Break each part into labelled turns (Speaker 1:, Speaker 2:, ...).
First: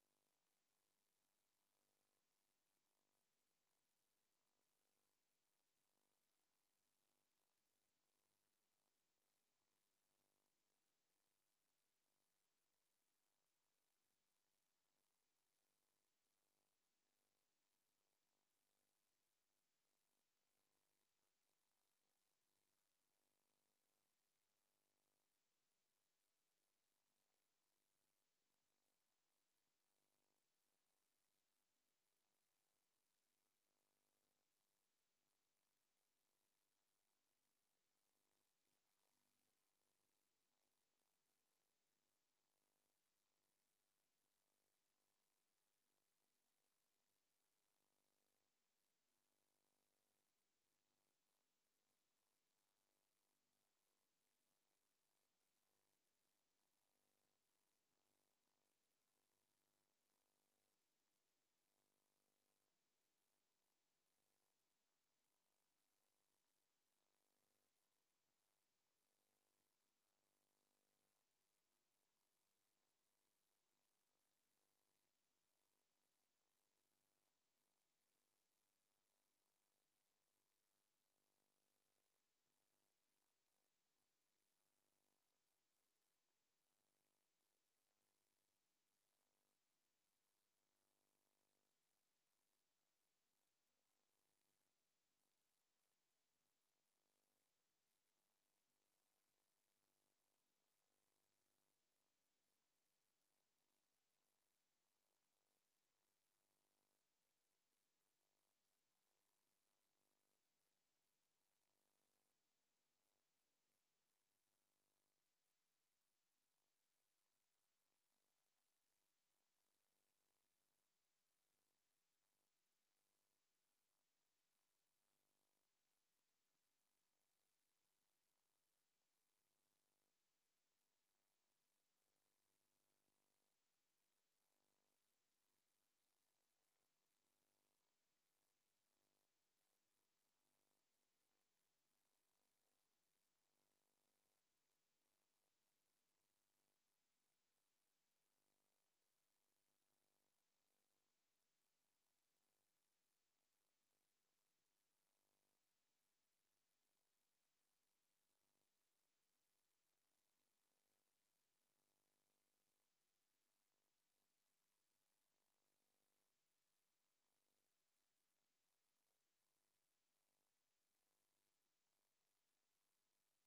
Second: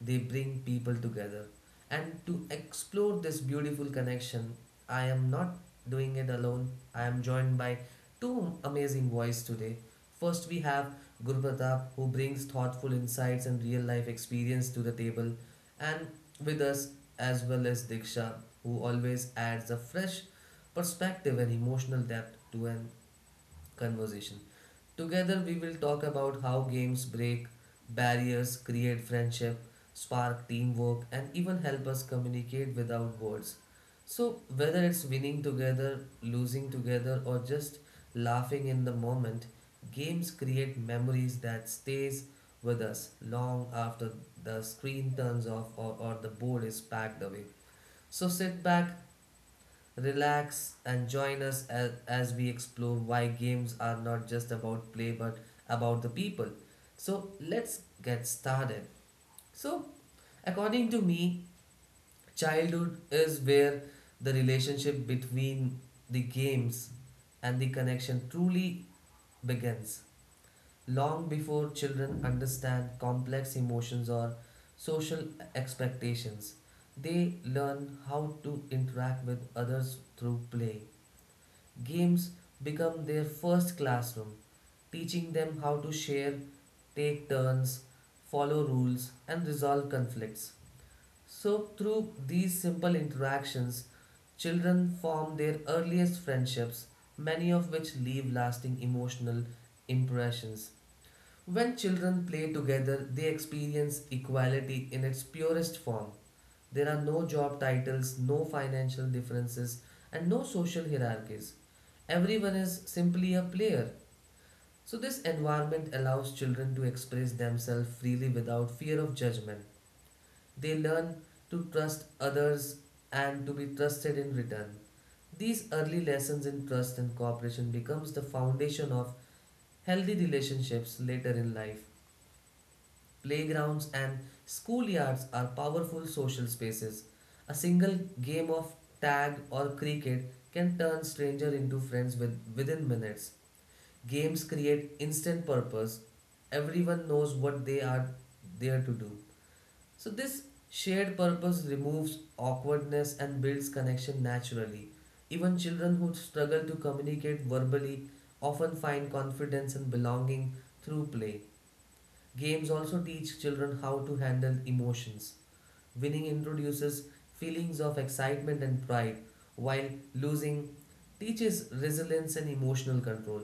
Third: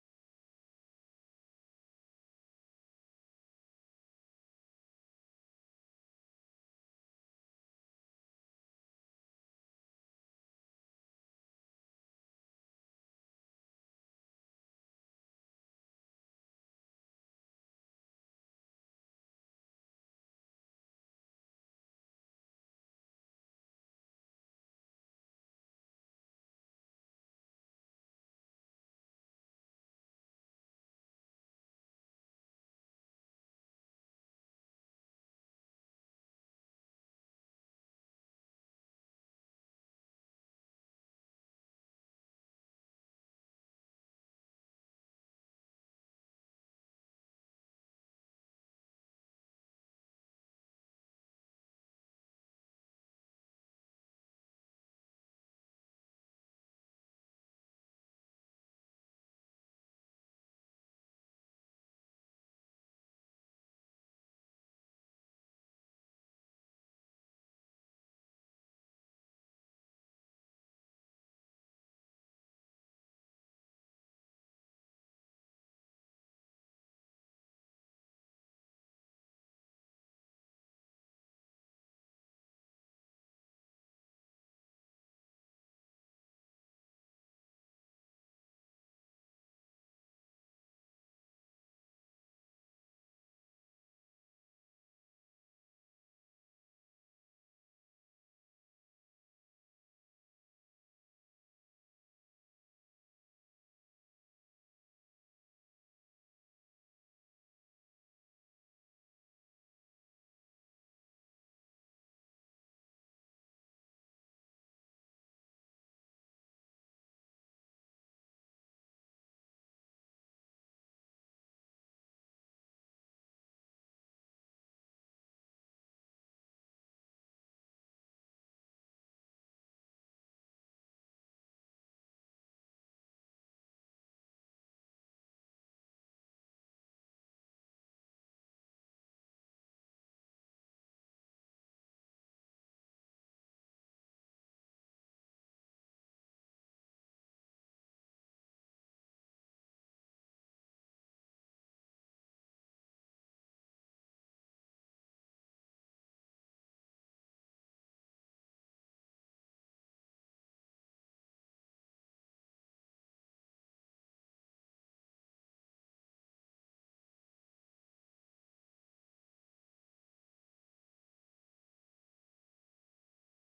Speaker 1: they bring people together. And to explore this beautiful connection, I am not doing it alone. I am joined by two amazing voices today. First, we have Guru Pratap, who brings thoughtful insights and real life experience to the table, and with us, as well as Diksha, who always adds a fresh perspective and emotional depth to an conversation. Together, we will talk about how games break barriers, create friendship, spark teamwork, and even help us communicate without words. So, whether it's winning together, losing together, or just laughing in the moment, games create memories that stays with us long after the screen turns off or the board is packed away. So sit back, relax and join us as we explore why games are not just about play but about the people. So, let's get started. So, according to me, childhood is where the relationship between the games and the connection truly begins. Long before children understand complex emotions or social expectations, they learn how to interact with others through play. Games become their first classroom, teaching them how to share, take turns, follow rules, and resolve conflicts. So, through these simple interactions, children form their earliest friendships, many of which leave lasting emotional impressions. When children play together, they experience equality in its purest form. There are no job titles, no financial differences, and no social hierarchies. Everyone is simply a player. So, this environment allows children to express themselves freely without fear of judgment. They learn to trust others and to be trusted in return. These early lessons in trust and cooperation becomes the foundation of healthy relationships later in life. Playgrounds and schoolyards are powerful social spaces. A single game of tag or cricket can turn strangers into friends within minutes. Games create instant purpose. Everyone knows what they are there to do. So, this shared purpose removes awkwardness and builds connection naturally. Even children who struggle to communicate verbally often find confidence and belonging through play. Games also teach children how to handle emotions. Winning introduces feelings of excitement and pride, while losing teaches resilience and emotional control.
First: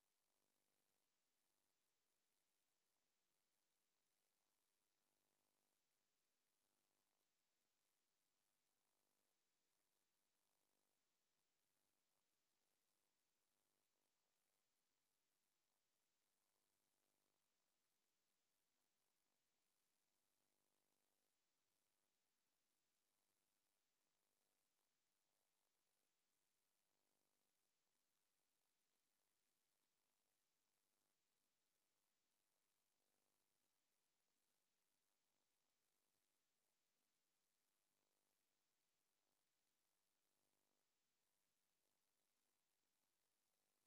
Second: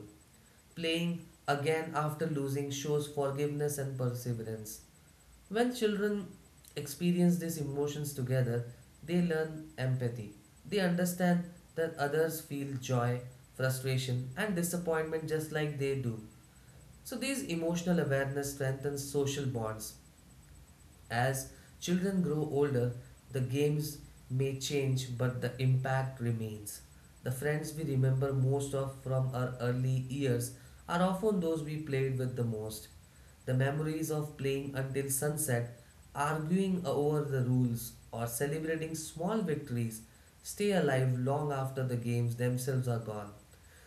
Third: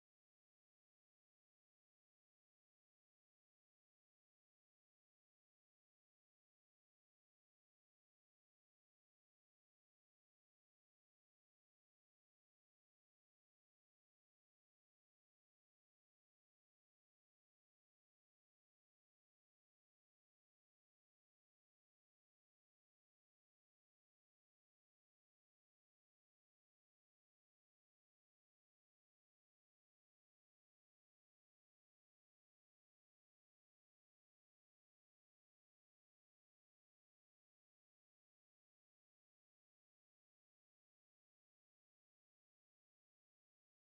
Speaker 1: Playing again after losing shows forgiveness and perseverance. When children experience these emotions together, they learn empathy. They understand that others feel joy, frustration, and disappointment just like they do. So, these emotional awareness strengthens social bonds as children grow older, the games may change, but the impact remains. The friends we remember most of from our early years are often those we played with the most. The memories of playing until sunset, arguing over the rules, or celebrating small victories stay alive long after the games themselves are gone.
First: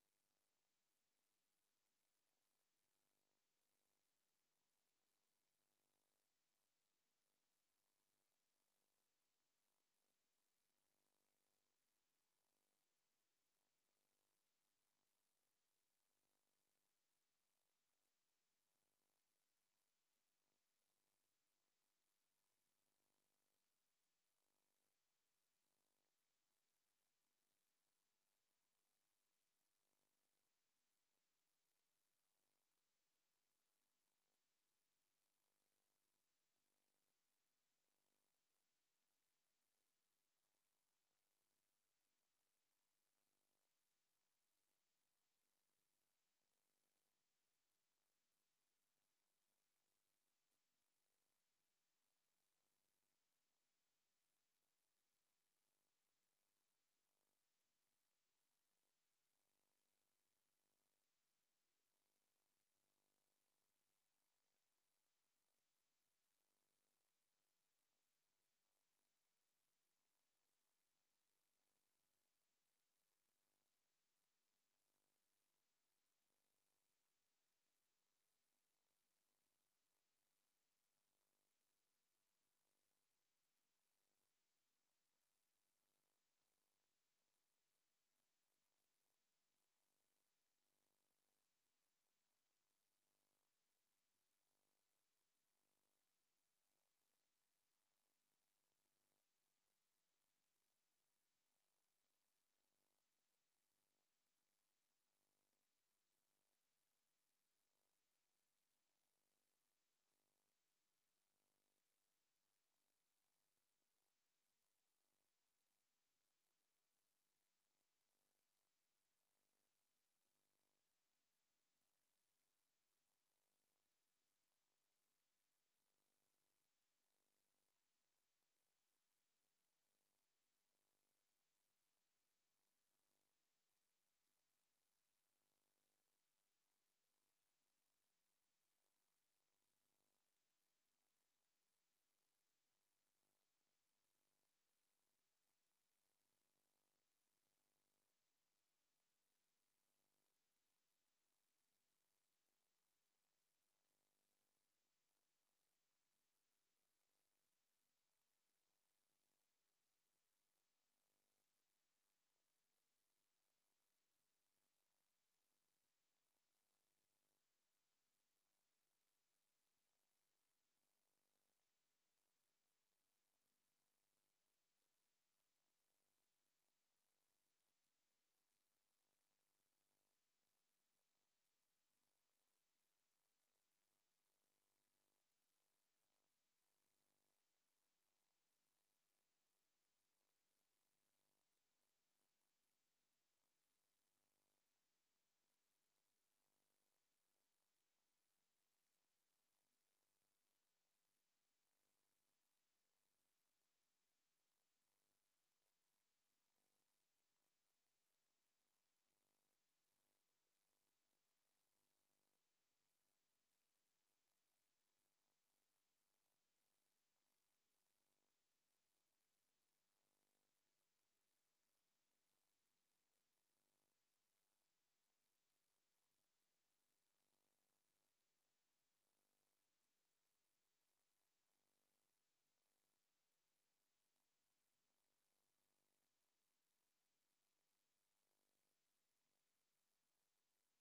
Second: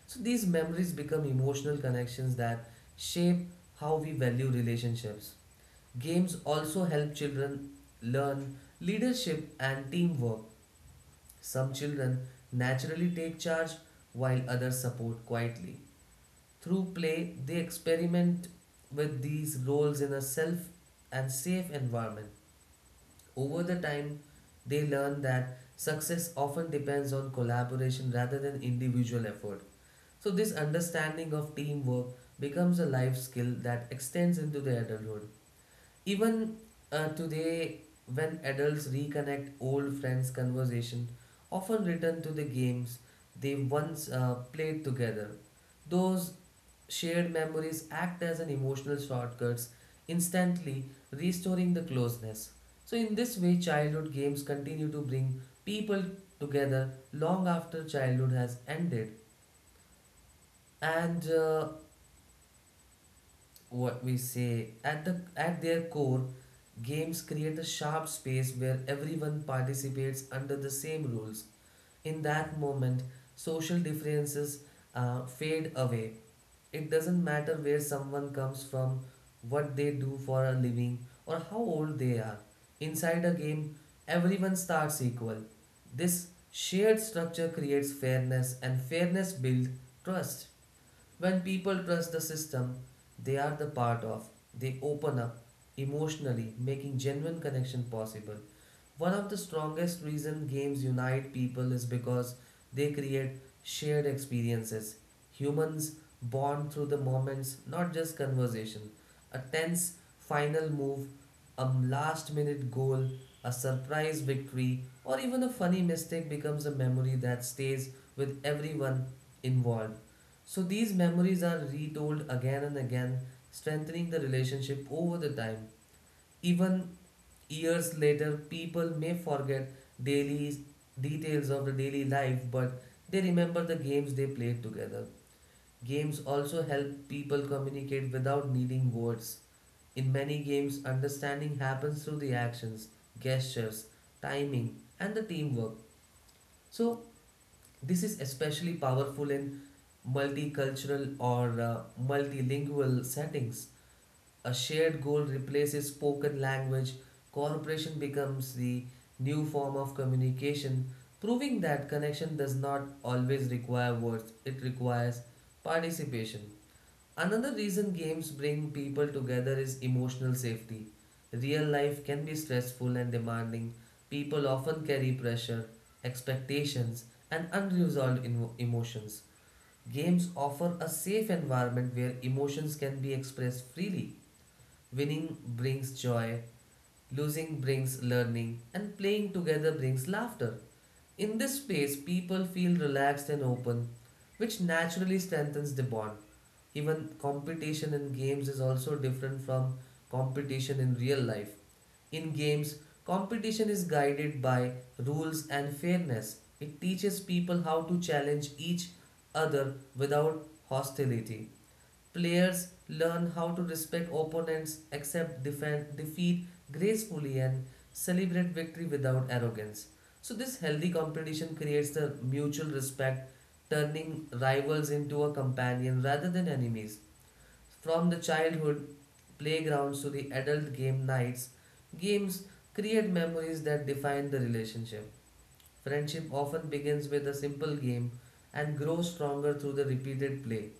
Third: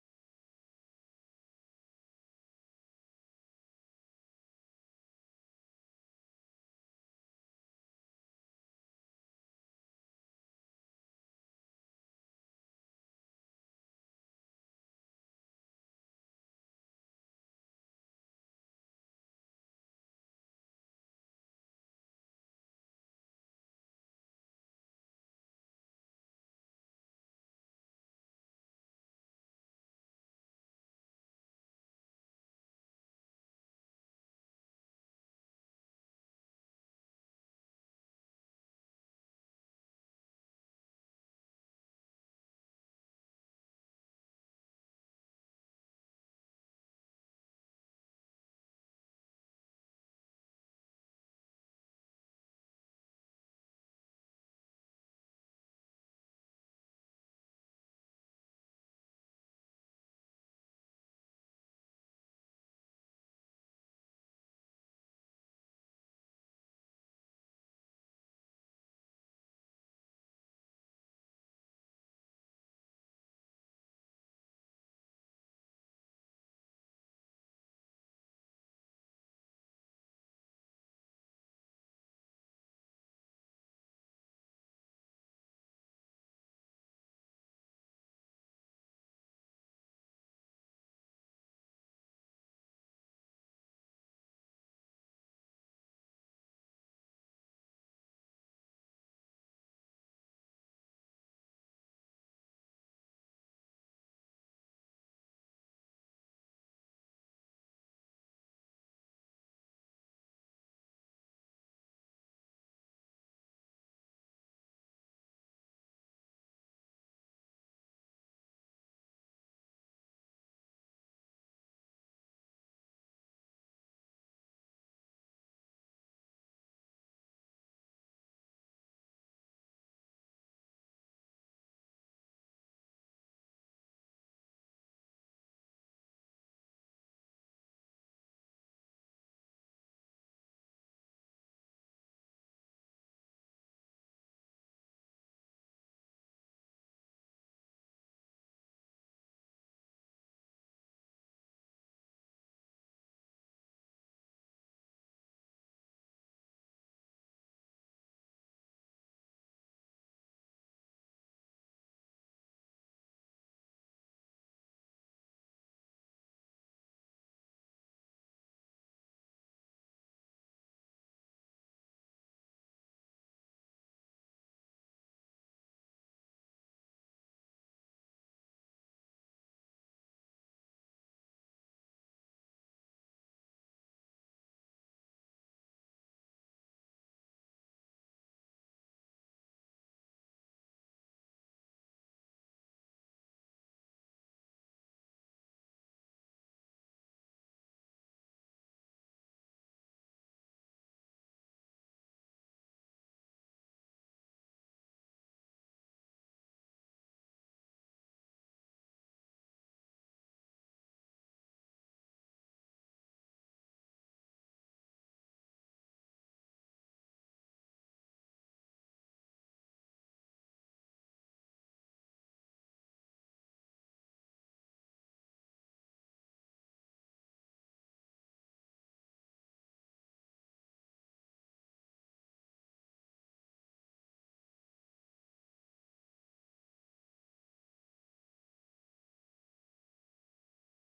Speaker 1: So these memories become emotional connections that shape how we value relationships. Games also help children learn leadership and teamwork. Some children naturally take charge while others support quietly. Through play, they experiment with these roles in a self and safe environment. Over the time, they learn that success often depends on collaboration rather than individual effort. So, this understanding of teamwork becomes a life skill that extends into their adulthood. Even today, when adults reconnect old friends' conversation, often return to the games they once played together. Those shared memories act as an emotional shortcuts, instantly restoring the closeness. So, in this way, childhood games continue to bring people together long after childhood has ended. And what we say at the at their core games create a sharp space where everyone participates under the same rules in that moment social differences fade away, it doesn't matter where someone comes from, what they do for a living, or how old they are, inside a game everyone starts equal. This shared structure creates fairness and fairness builds trust. When people trust the system they are the part of, they open up emotionally, making genuine connection possible. One of the strongest reason games unite people is because they create shared experiences. Humans bond through the moments, not just conversation. A tense final move, a last minute goal, a surprise victory, or even a funny mistake becomes a memory that stays with everyone involved. So these memories are retold again and again, strengthening the relationship over the time. Even years later, people may forget daily details of the daily life, but they remember the games they played together. Games also help people communicate without needing words. In many games, understanding happens through the actions, gestures, timing, and the teamwork. So, this is especially powerful in multicultural or multilingual settings. A shared goal replaces spoken language, cooperation becomes the new form of communication, proving that connection does not always require words, it requires participation. Another reason games bring people together is emotional safety. Real life can be stressful and demanding. People often carry pressure, expectations, and unresolved emotions. Games offer a safe environment where emotions can be expressed freely. Winning brings joy, losing brings learning, and playing together brings laughter. In this space, people feel relaxed and open, which naturally strengthens the bond. Even competition in games is also different from competition in real life. In games, competition is guided by rules and fairness. It teaches people how to challenge each other without hostility. Players learn how to respect opponents, defeat gracefully, and celebrate victory without arrogance. So, this healthy competition creates the mutual respect, turning rivals into a companion rather than enemies. From the childhood playgrounds to the adult game nights, games create memories that define the relationship. Friendship often begins with a simple game and grows stronger through the repeated play.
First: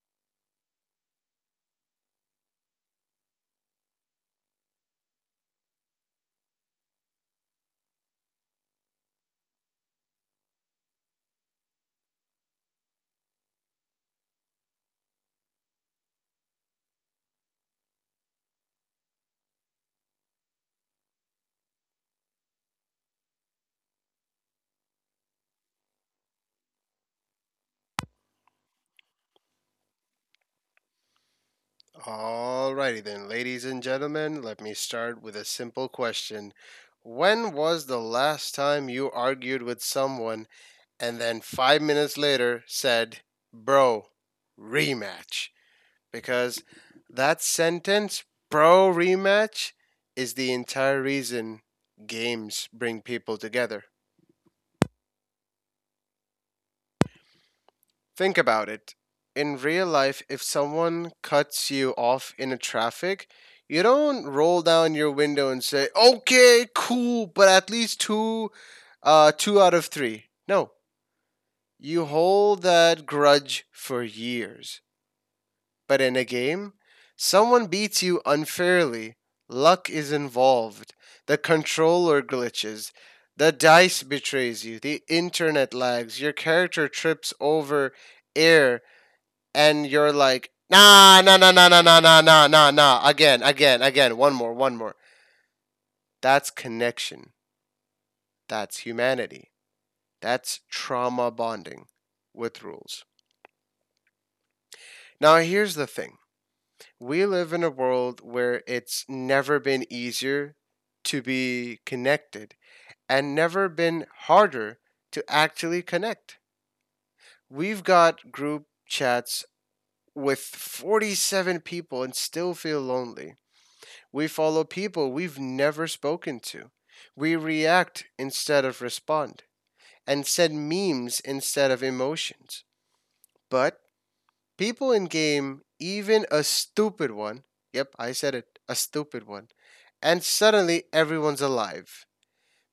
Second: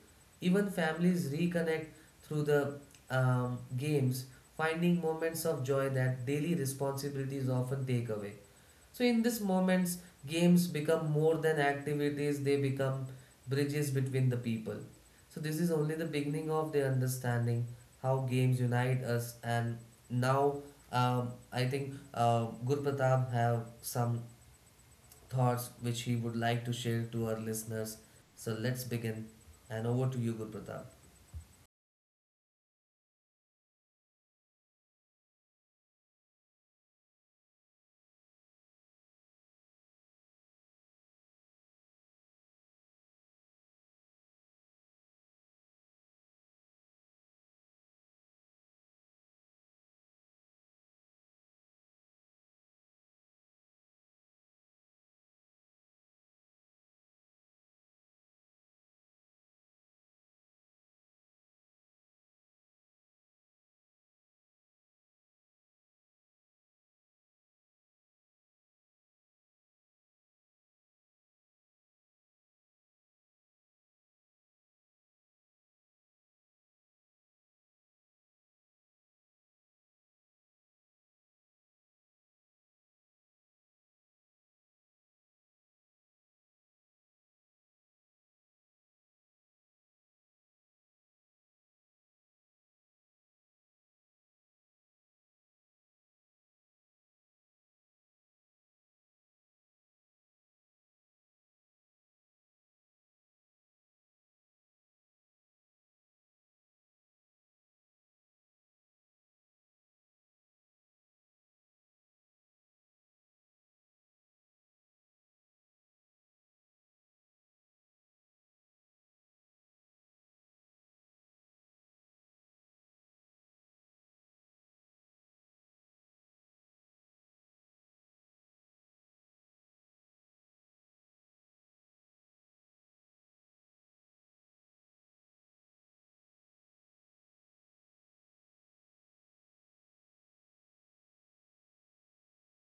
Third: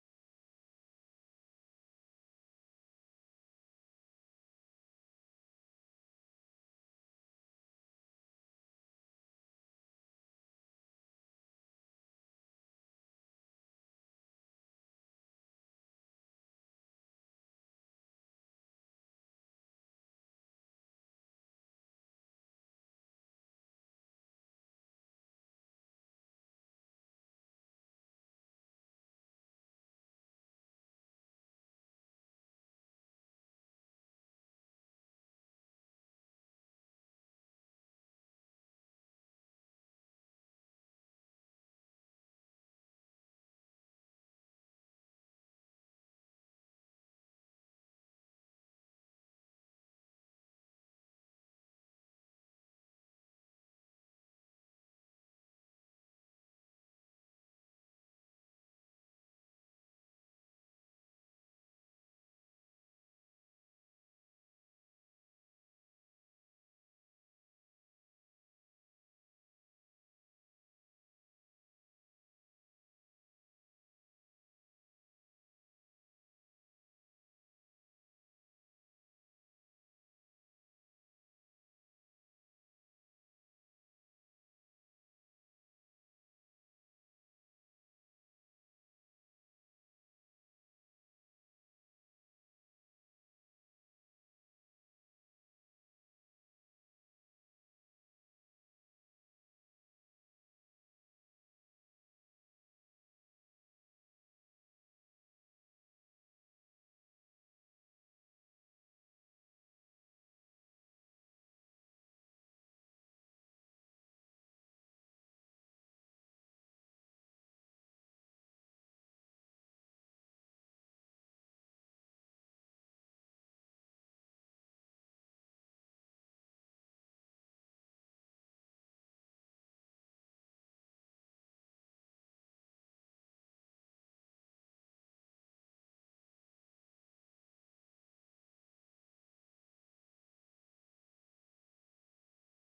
Speaker 1: Even families reconnect through the games, finding moments of joy that daily responsibilities often take away. So, in these moments, games become more than activities, they become bridges between the people. So, this is only the beginning of the understanding how games unite us. And now, I think Gurpratap have some thoughts which he would like to share to our listeners. So let's begin. And over to you, Guru.
Speaker 2: Alrighty then, ladies and gentlemen, let me start with a simple question. When was the last time you argued with someone and then 5 minutes later said, "Bro, rematch?" Because that sentence, "Bro, rematch," is the entire reason games bring people together. Think about it. In real life, if someone cuts you off in a traffic, you don't roll down your window and say, "Okay, cool, but at least two uh 2 out of 3." No, you hold that grudge for years. But in a game, someone beats you unfairly. Luck is involved. The controller glitches. The dice betrays you. The internet lags. Your character trips over air, and you're like, nah, nah, nah, nah, nah, nah, nah, nah, nah, nah, again, again, again, one more, one more. That's connection. That's humanity. That's trauma bonding with rules. Now, here's the thing. We live in a world where it's never been easier to be connected and never been harder to actually connect. We've got group chats with 47 people and still feel lonely. We follow people we've never spoken to. We react instead of respond and send memes instead of emotions. But people in game, even a stupid one, yep, I said it, a stupid one, and suddenly everyone's alive.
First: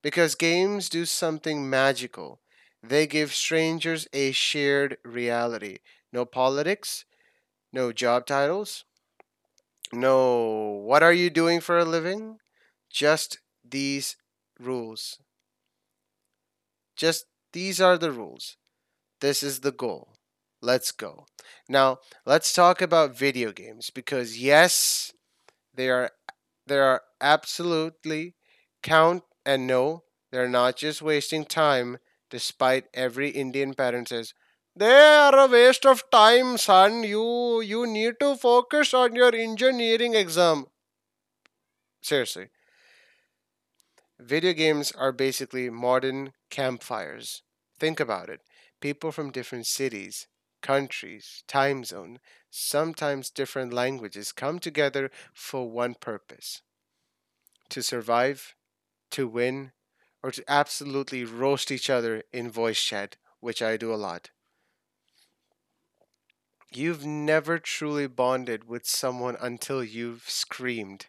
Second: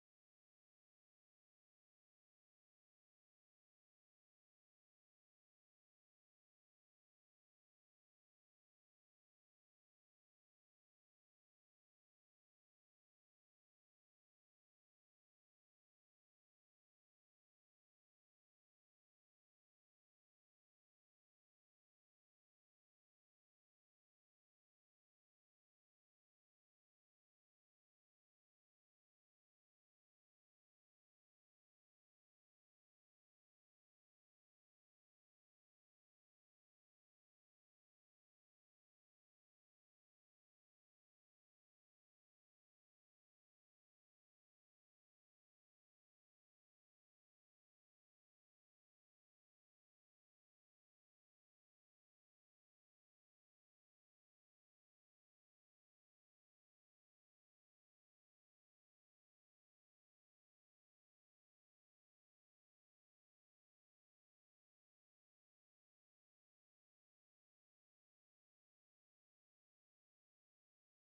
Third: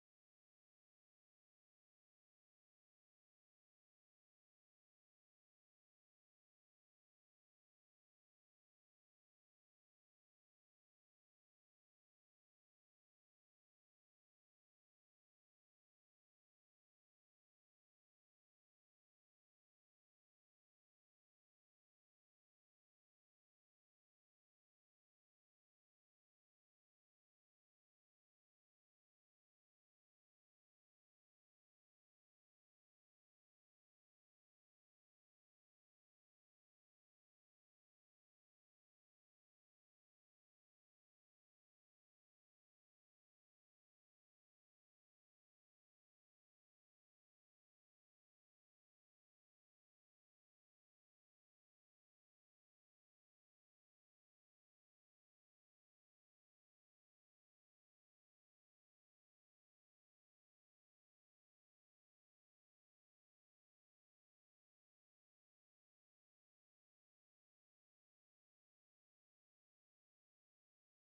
Speaker 2: Because games do something magical. They give strangers a shared reality. No politics, no job titles, no. What are you doing for a living? Just these rules. Just these are the rules. This is the goal. Let's go. Now, let's talk about video games because yes, they are they are absolutely count, and no, they're not just wasting time despite every Indian parent says, "They are a waste of time, son. You need to focus on your engineering exam." Seriously. Video games are basically modern campfires. Think about it. People from different cities, countries, time zone, sometimes different languages come together for one purpose: to survive, to win, or to absolutely roast each other in voice chat, which I do a lot. You've never truly bonded with someone until you've screamed,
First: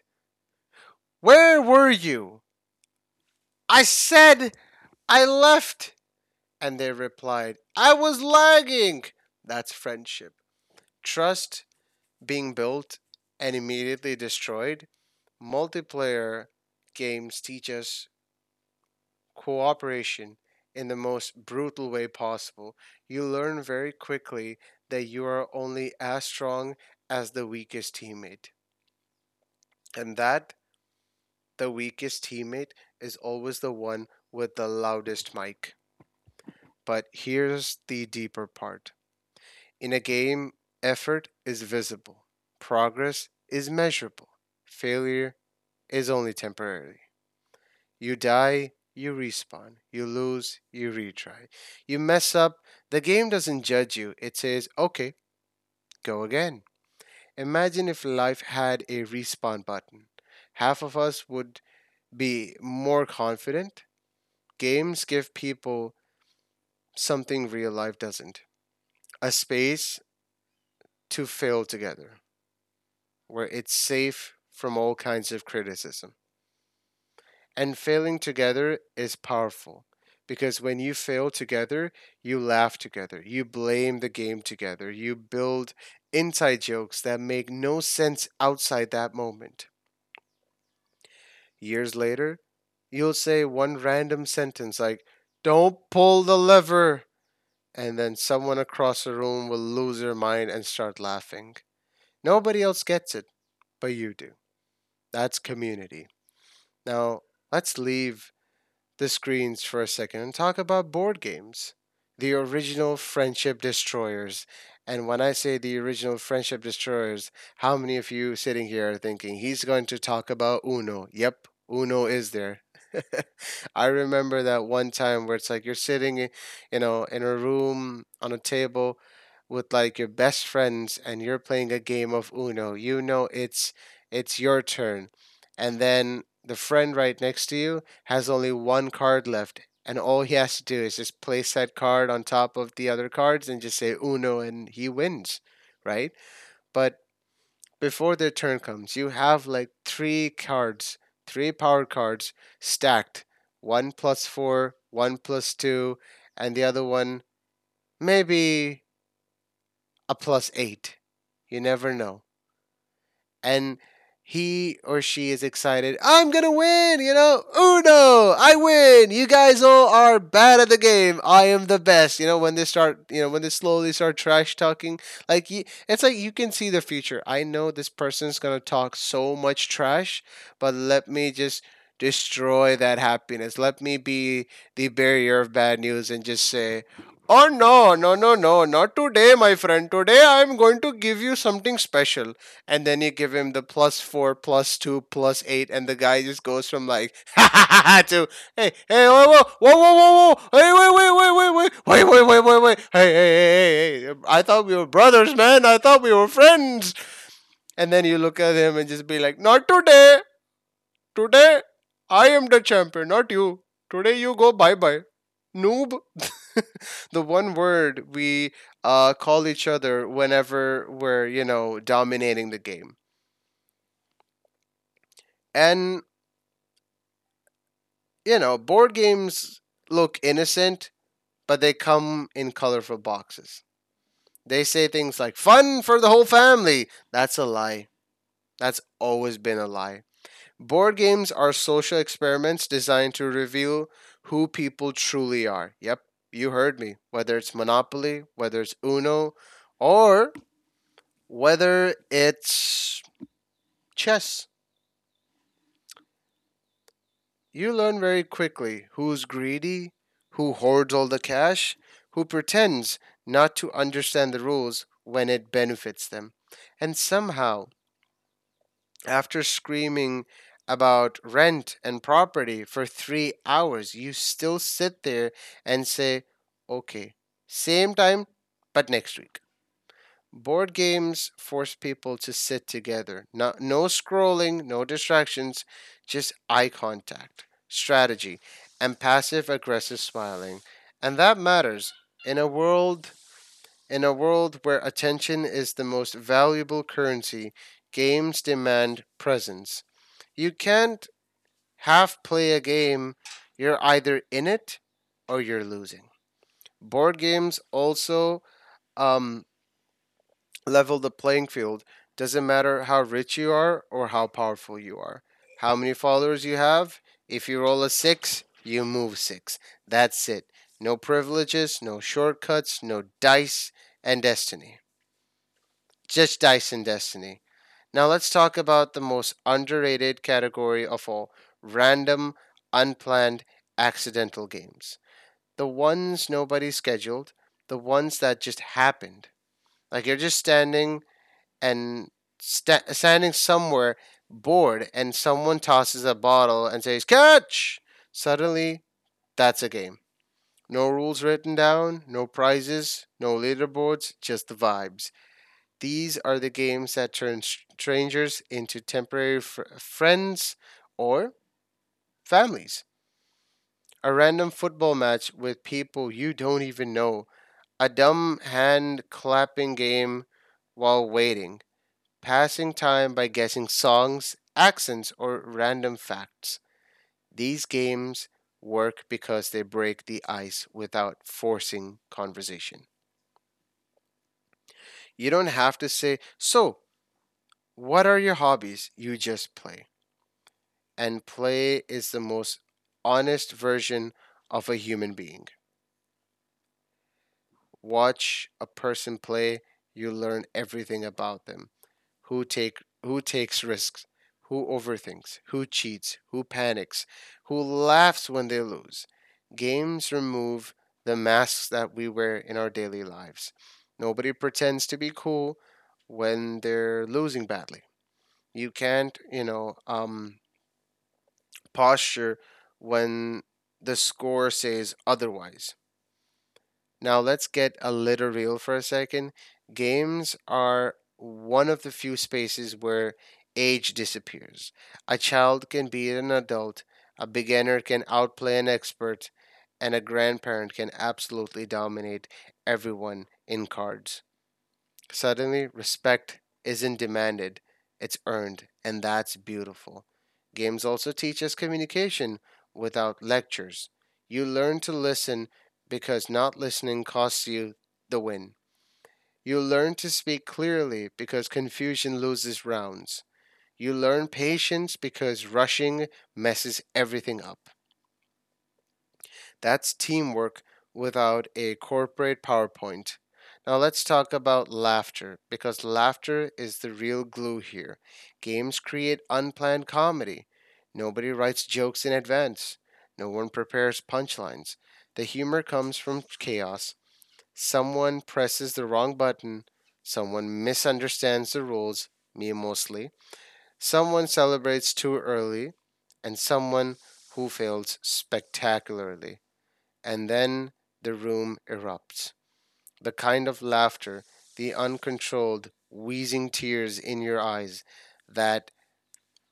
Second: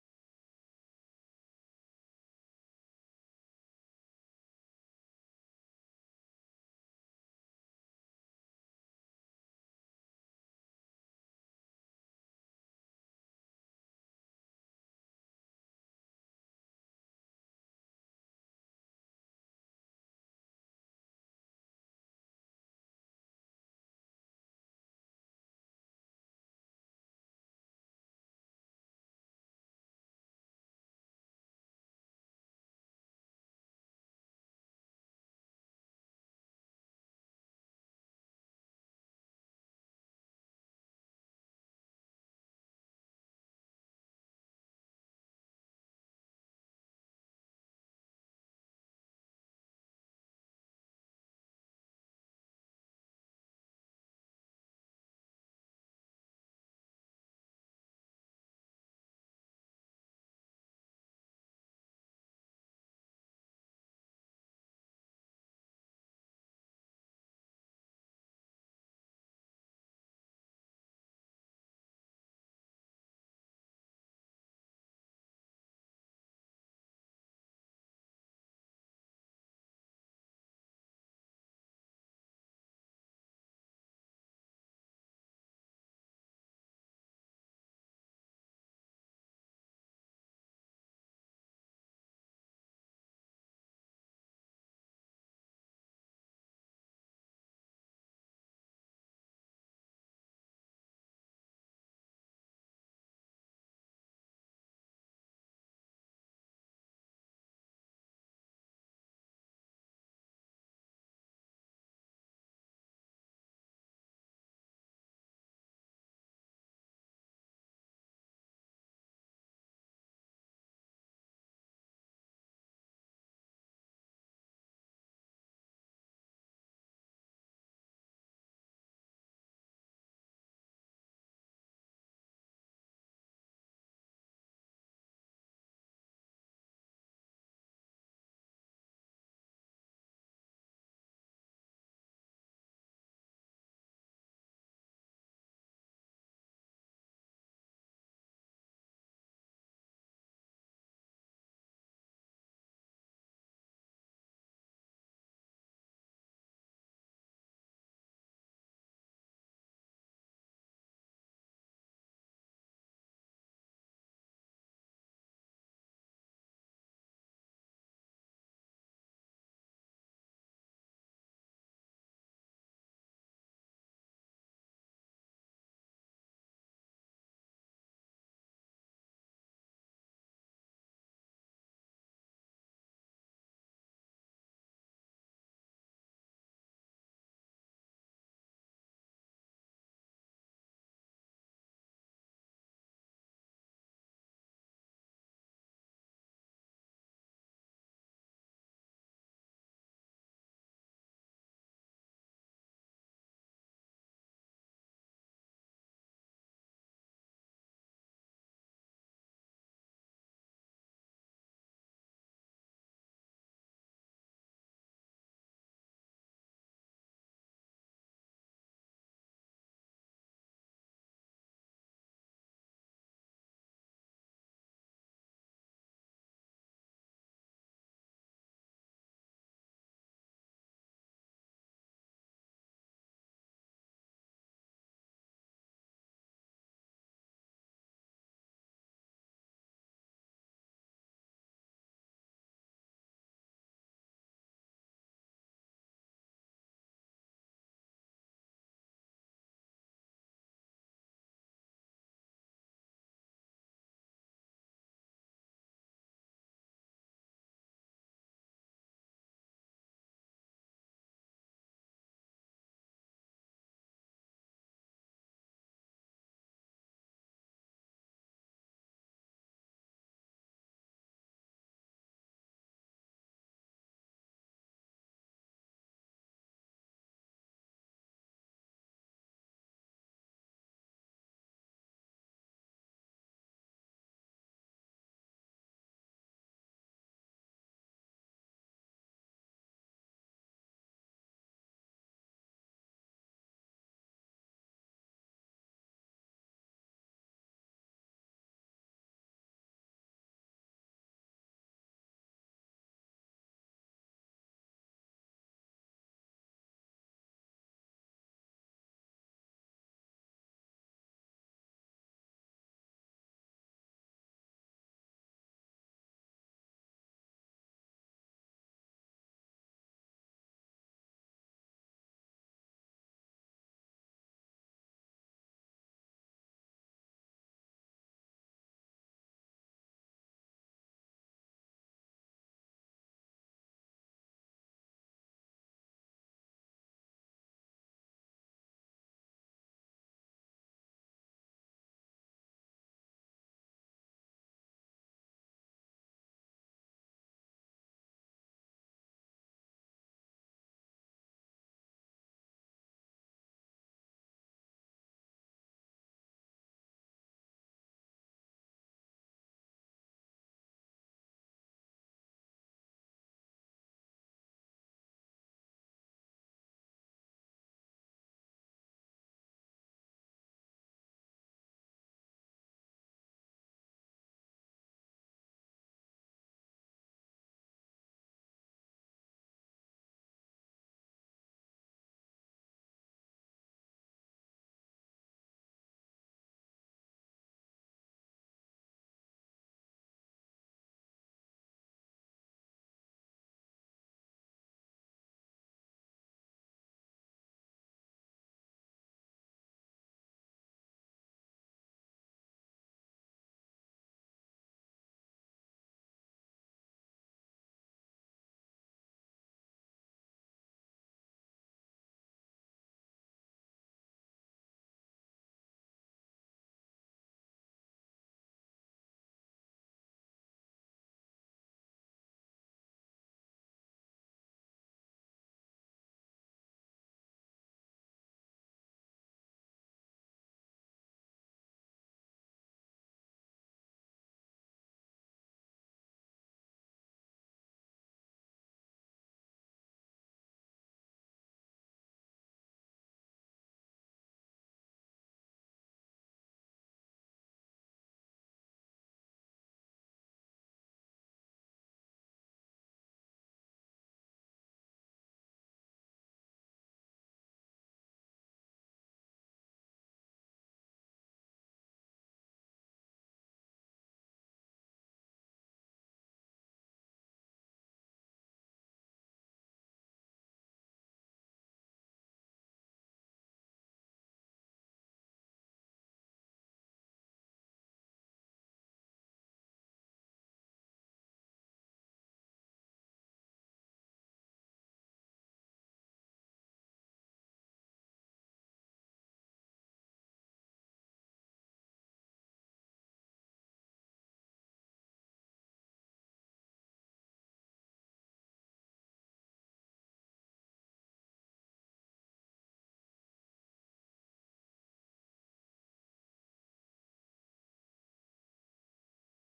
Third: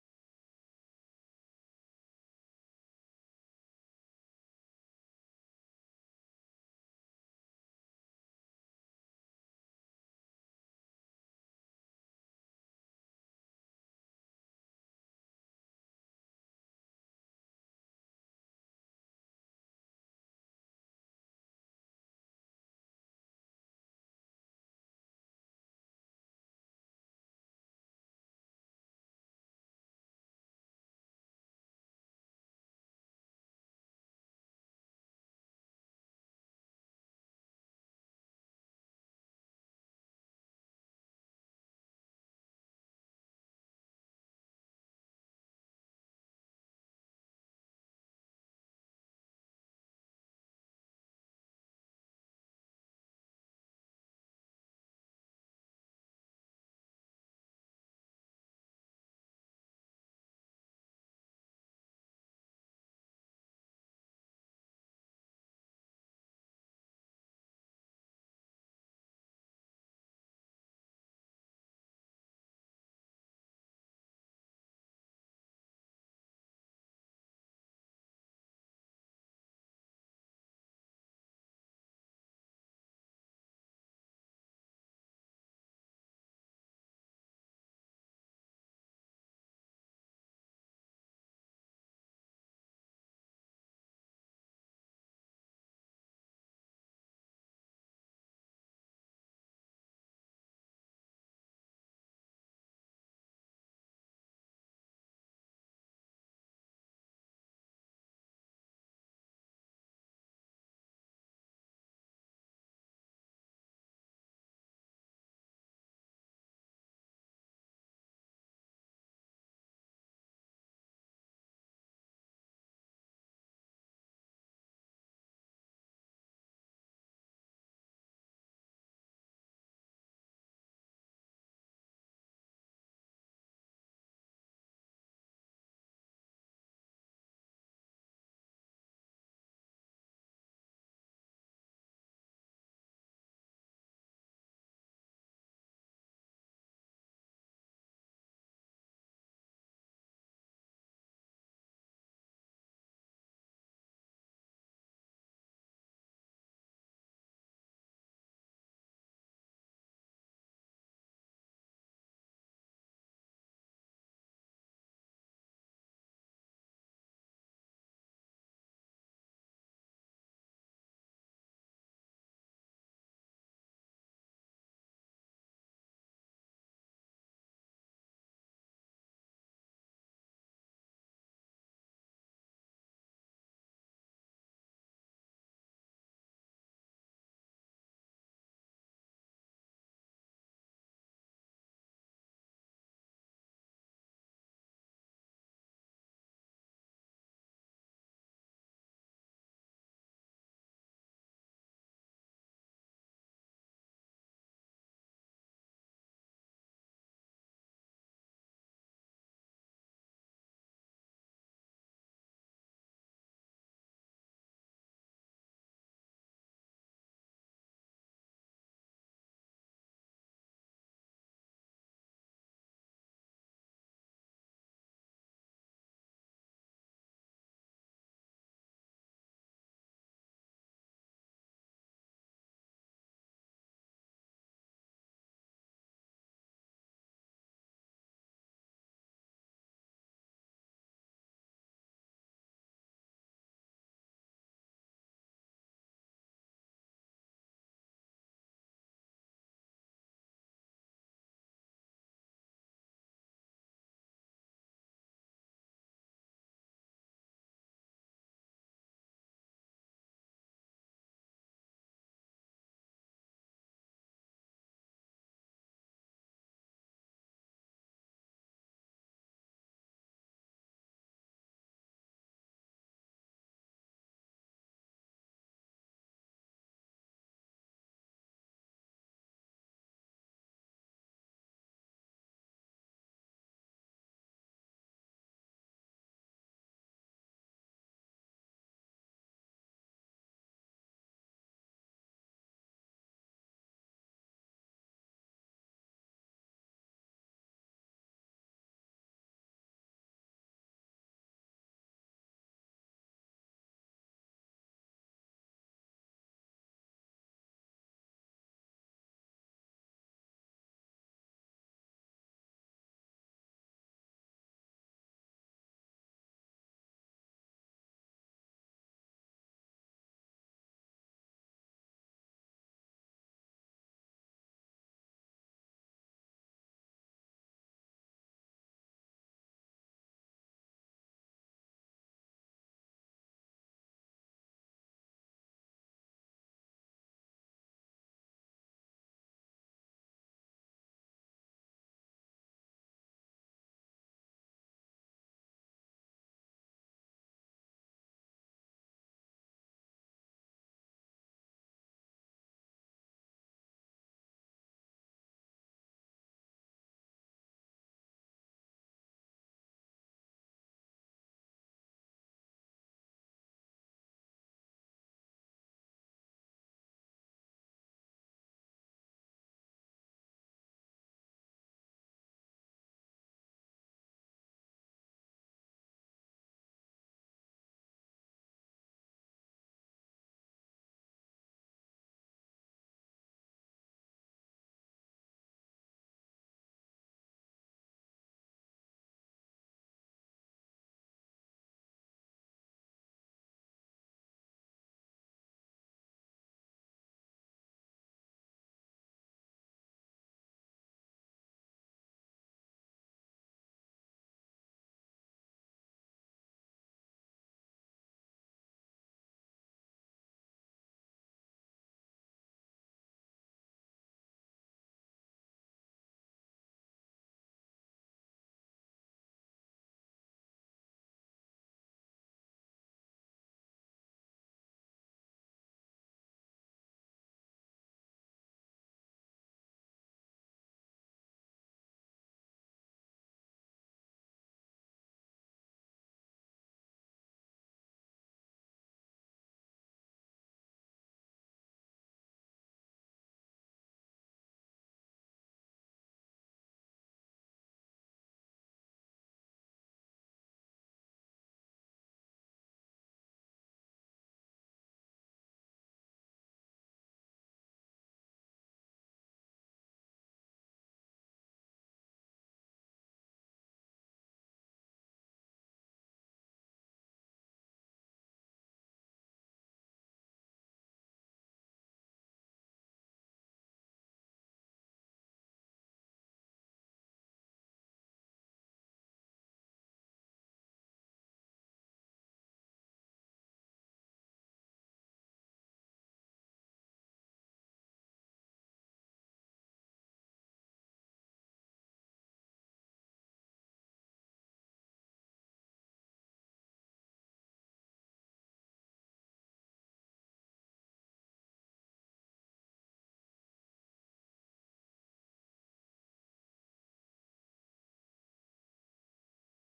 Speaker 2: "Where were you? I said I left!" And they replied, "I was lagging." That's friendship. Trust being built and immediately destroyed. Multiplayer games teach us cooperation in the most brutal way possible. You learn very quickly that you are only as strong as the weakest teammate, and that the weakest teammate is always the one with the loudest mic. But here's the deeper part. In a game, effort is visible, progress is measurable, failure is only temporary. You die, you respawn, you lose, you retry. You mess up, the game doesn't judge you, it says, "Okay, go again." Imagine if life had a respawn button. Half of us would be more confident. Games give people something real life doesn't: a space to fail together, where it's safe from all kinds of criticism. And failing together is powerful because when you fail together, you laugh together, you blame the game together, you build inside jokes that make no sense outside that moment. Years later, you'll say one random sentence like, "Don't pull the lever!" And then someone across the room will lose their mind and start laughing. Nobody else gets it, but you do. That's community. Now, let's leave the screens for a second and talk about board games. The original Friendship Destroyers. And when I say the original Friendship Destroyers, how many of you sitting here are thinking he's going to talk about Uno? Yep, Uno is there. I remember that one time where it's like you're sitting, eh, you know, in a room on a table with like your best friends and you're playing a game of Uno. You know it's your turn. And then the friend right next to you has only one card left, and all he has to do is just place that card on top of the other cards and just say uno, and he wins, right? But before their turn comes, you have like three cards, three power cards stacked, one plus four, one plus two, and the other one maybe a plus eight. You never know. And he or she is excited. "I'm gonna win, you know. Uno, I win. You guys all are bad at the game. I am the best." You know when they start, you know when they slowly start trash talking. Like it's like you can see the future. I know this person's gonna talk so much trash, but let me just destroy that happiness. Let me be the barrier of bad news and just say, "Oh no, no, no, no, not today, my friend. Today I am going to give you something special." And then you give him the plus four, plus two, plus eight, and the guy just goes from like ha ha ha ha, to hey, hey, whoa, whoa, whoa, whoa, whoa, whoa, hey, wait, wait, wait, wait, wait, wait, wait, wait, wait, wait, hey, hey, hey, hey, hey, "I thought we were brothers, man. I thought we were friends." And then you look at him and just be like, "Not today. Today, I am the champion, not you. Today, you go bye bye, noob." The one word we call each other whenever we're, you know, dominating the game. And you know, board games look innocent, but they come in colorful boxes. They say things like fun for the whole family. That's a lie. That's always been a lie. Board games are social experiments designed to reveal who people truly are. Yep, you heard me. Whether it's Monopoly, whether it's Uno, or whether it's chess. You learn very quickly who's greedy, who hoards all the cash, who pretends not to understand the rules when it benefits them. And somehow, after screaming about rent and property for 3 hours, you still sit there and say, "Okay, same time, but next week." Board games force people to sit together. Not, no scrolling, no distractions, just eye contact, strategy, and passive aggressive smiling. And that matters in a world, where attention is the most valuable currency. Games demand presence. You can't half play a game. You're either in it or you're losing. Board games also um, level the playing field. Doesn't matter how rich you are or how powerful you are. How many followers you have? If you roll a six, you move six. That's it. No privileges, no shortcuts, no dice and destiny. Just dice and destiny. Now let's talk about the most underrated category of all: random, unplanned, accidental games. The ones nobody scheduled, the ones that just happened. Like you're just standing and standing somewhere bored and someone tosses a bottle and says catch. Suddenly that's a game. No rules written down, no prizes, no leaderboards, just the vibes. These are the games that turn strangers into temporary friends, or families. A random football match with people you don't even know, a dumb hand clapping game while waiting, passing time by guessing songs, accents, or random facts. These games work because they break the ice without forcing conversation. You don't have to say, "So, what are your hobbies?" You just play. And play is the most honest version of a human being. Watch a person play, you learn everything about them. Who take who takes risks, who overthinks, who cheats, who panics, who laughs when they lose. Games remove the masks that we wear in our daily lives. Nobody pretends to be cool when they're losing badly. You can't, you know, posture when the score says otherwise. Now let's get a little real for a second. Games are one of the few spaces where age disappears. A child can be an adult, a beginner can outplay an expert, and a grandparent can absolutely dominate everyone in cards. Suddenly, respect isn't demanded, it's earned, and that's beautiful. Games also teach us communication without lectures. You learn to listen because not listening costs you the win. You learn to speak clearly because confusion loses rounds. You learn patience because rushing messes everything up. That's teamwork without a corporate PowerPoint. Now let's talk about laughter because laughter is the real glue here. Games create unplanned comedy. Nobody writes jokes in advance. No one prepares punchlines. The humor comes from chaos. Someone presses the wrong button. Someone misunderstands the rules, me mostly. Someone celebrates too early. And someone who fails spectacularly. And then the room erupts. The kind of laughter, the uncontrolled, wheezing tears in your eyes that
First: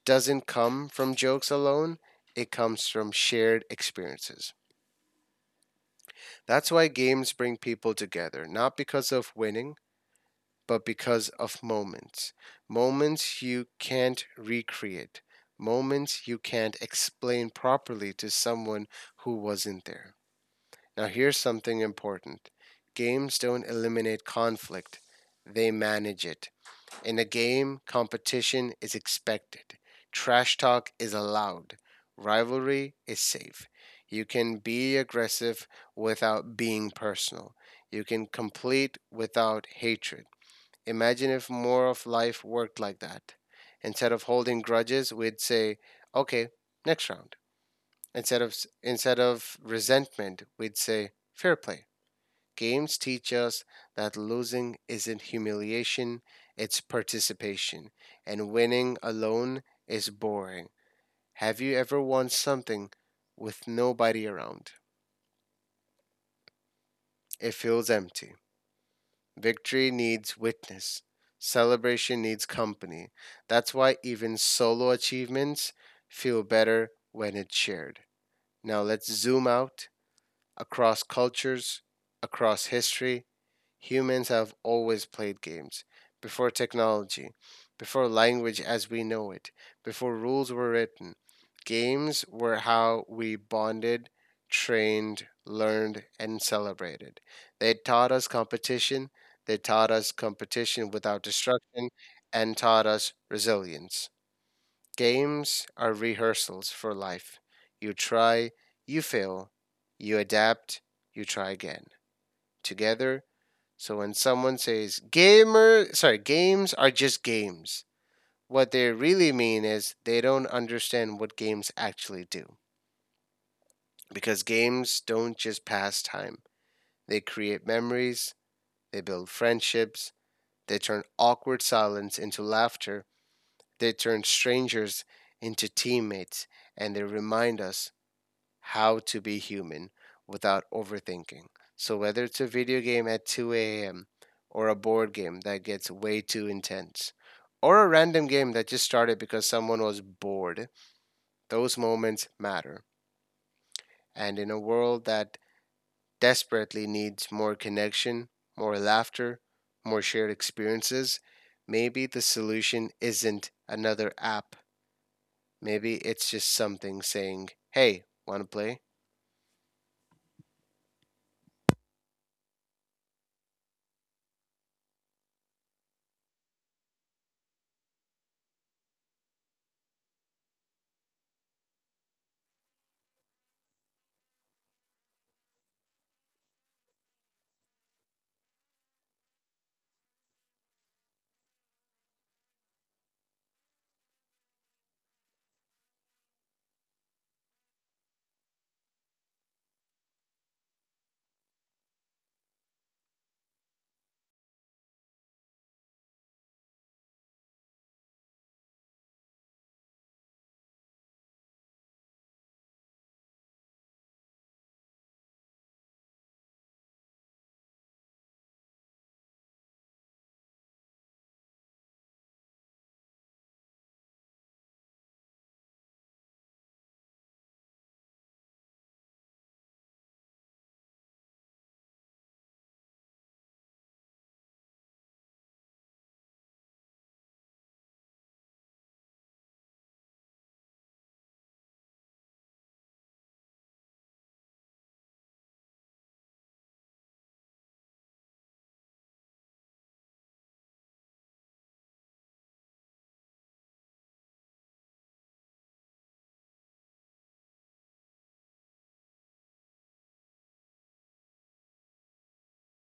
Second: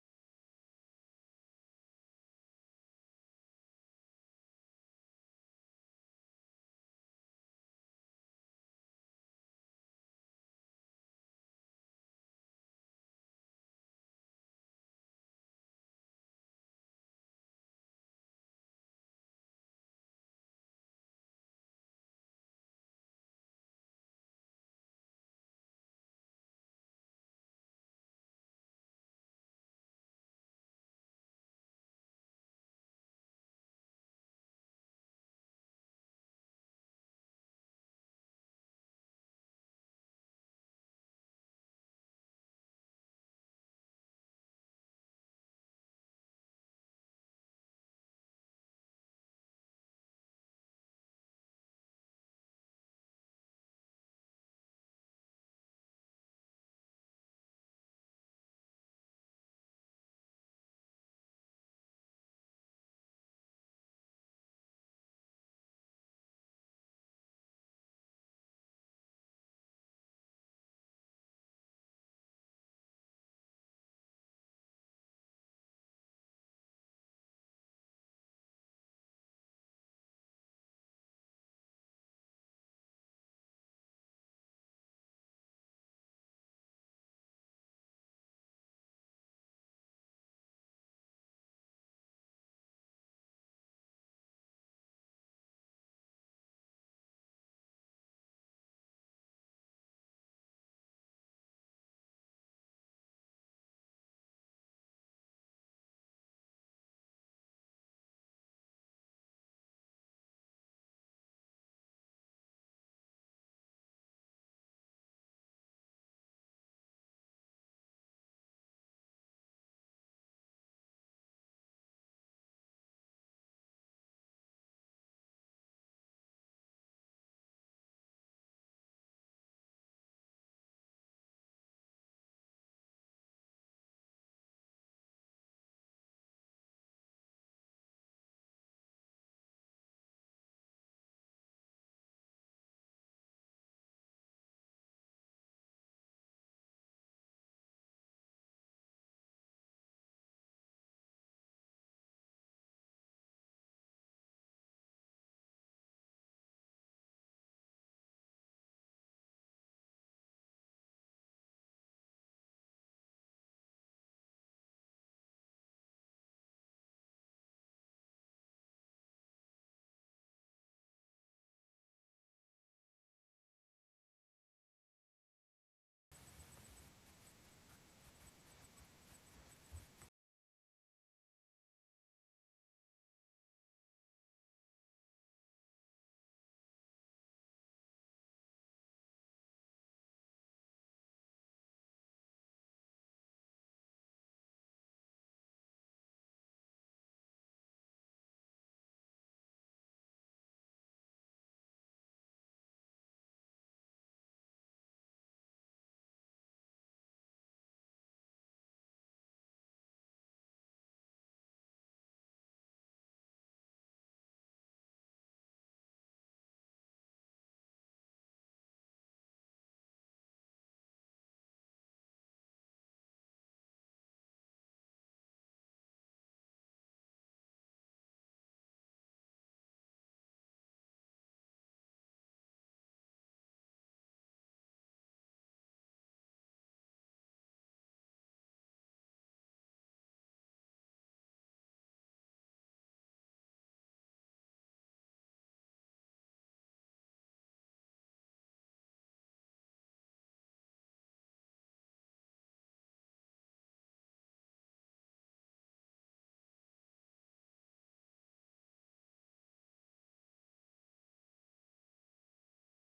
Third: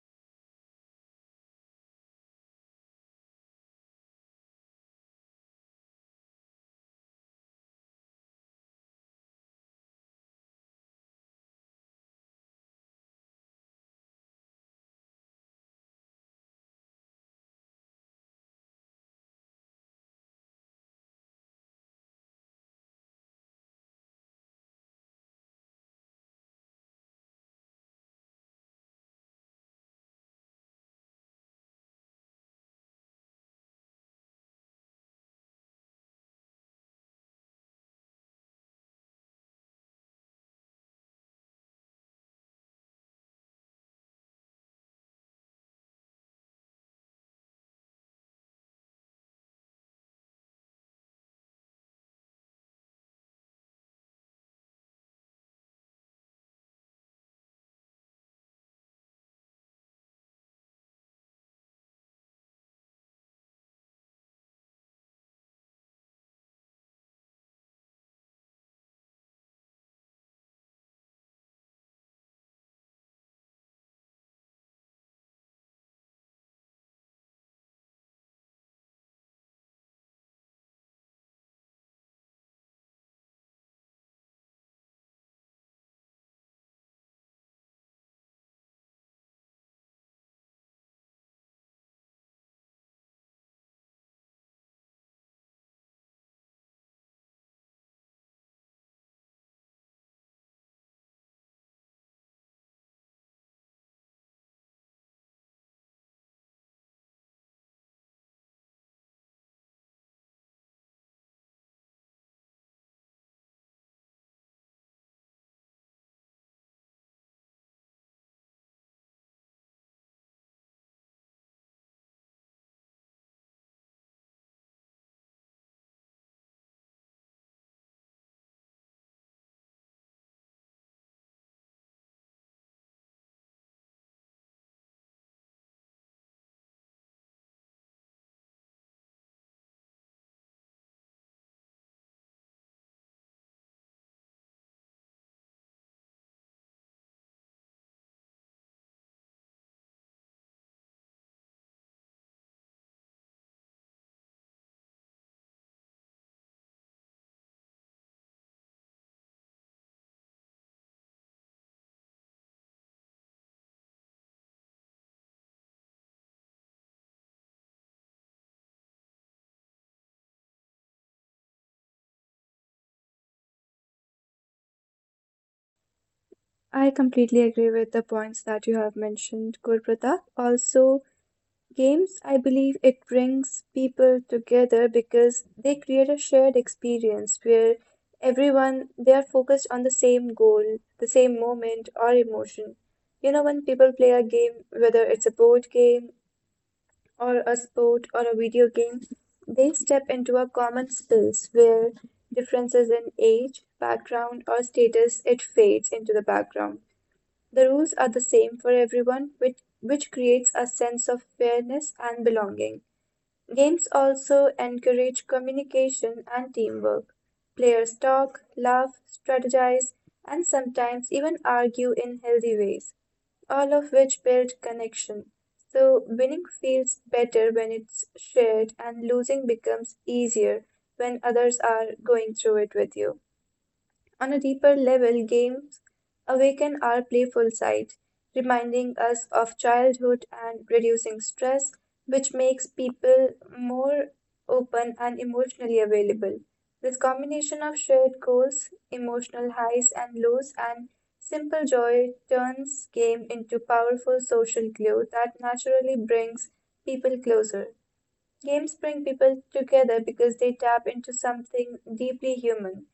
Speaker 2: doesn't come from jokes alone, it comes from shared experiences. That's why games bring people together, not because of winning, but because of moments. Moments you can't recreate, moments you can't explain properly to someone who wasn't there. Now, here's something important. Games don't eliminate conflict, they manage it. In a game, competition is expected, trash talk is allowed, rivalry is safe. You can be aggressive without being personal, you can complete without hatred. Imagine if more of life worked like that. Instead of holding grudges, we'd say, okay, next round. Instead of, instead of resentment, we'd say, fair play. Games teach us that losing isn't humiliation, it's participation, and winning alone is boring. Have you ever won something with nobody around? It feels empty. Victory needs witness, celebration needs company. That's why even solo achievements feel better when it's shared. Now let's zoom out. Across cultures, across history, humans have always played games. Before technology, before language as we know it, before rules were written, games were how we bonded, trained, learned, and celebrated. They taught us competition, they taught us competition without destruction, and taught us resilience. Games are rehearsals for life. You try, you fail, you adapt, you try again. Together. So when someone says gamer, sorry, games are just games, what they really mean is they don't understand what games actually do. Because games don't just pass time. They create memories, they build friendships, they turn awkward silence into laughter, they turn strangers into teammates, and they remind us how to be human without overthinking. So, whether it's a video game at 2 a.m., or a board game that gets way too intense, or a random game that just started because someone was bored, those moments matter. And in a world that desperately needs more connection, more laughter, more shared experiences, maybe the solution isn't another app. Maybe it's just something saying, hey, want to play?
Speaker 3: I completely agree with the points that you have mentioned, Gurpratap. Also, games, I believe it brings people together because they create a shared experience where everyone they are focused on the same goal, the same moment or emotion. When people play a game, whether it's a board game or a sport or a video game, they step into a common space where differences in age, background, or status it fades into the background. The rules are the same for everyone, which creates a sense of fairness and belonging. Games also encourage communication and teamwork. Players talk, laugh, strategize, and sometimes even argue in healthy ways, all of which build connection. So, winning feels better when it's shared, and losing becomes easier when others are going through it with you. On a deeper level, games awaken our playful side, reminding us of childhood and reducing stress, which makes people more open and emotionally available. This combination of shared goals, emotional highs and lows, and simple joy turns game into powerful social glue that naturally brings people closer. Games bring people together because they tap into something deeply human,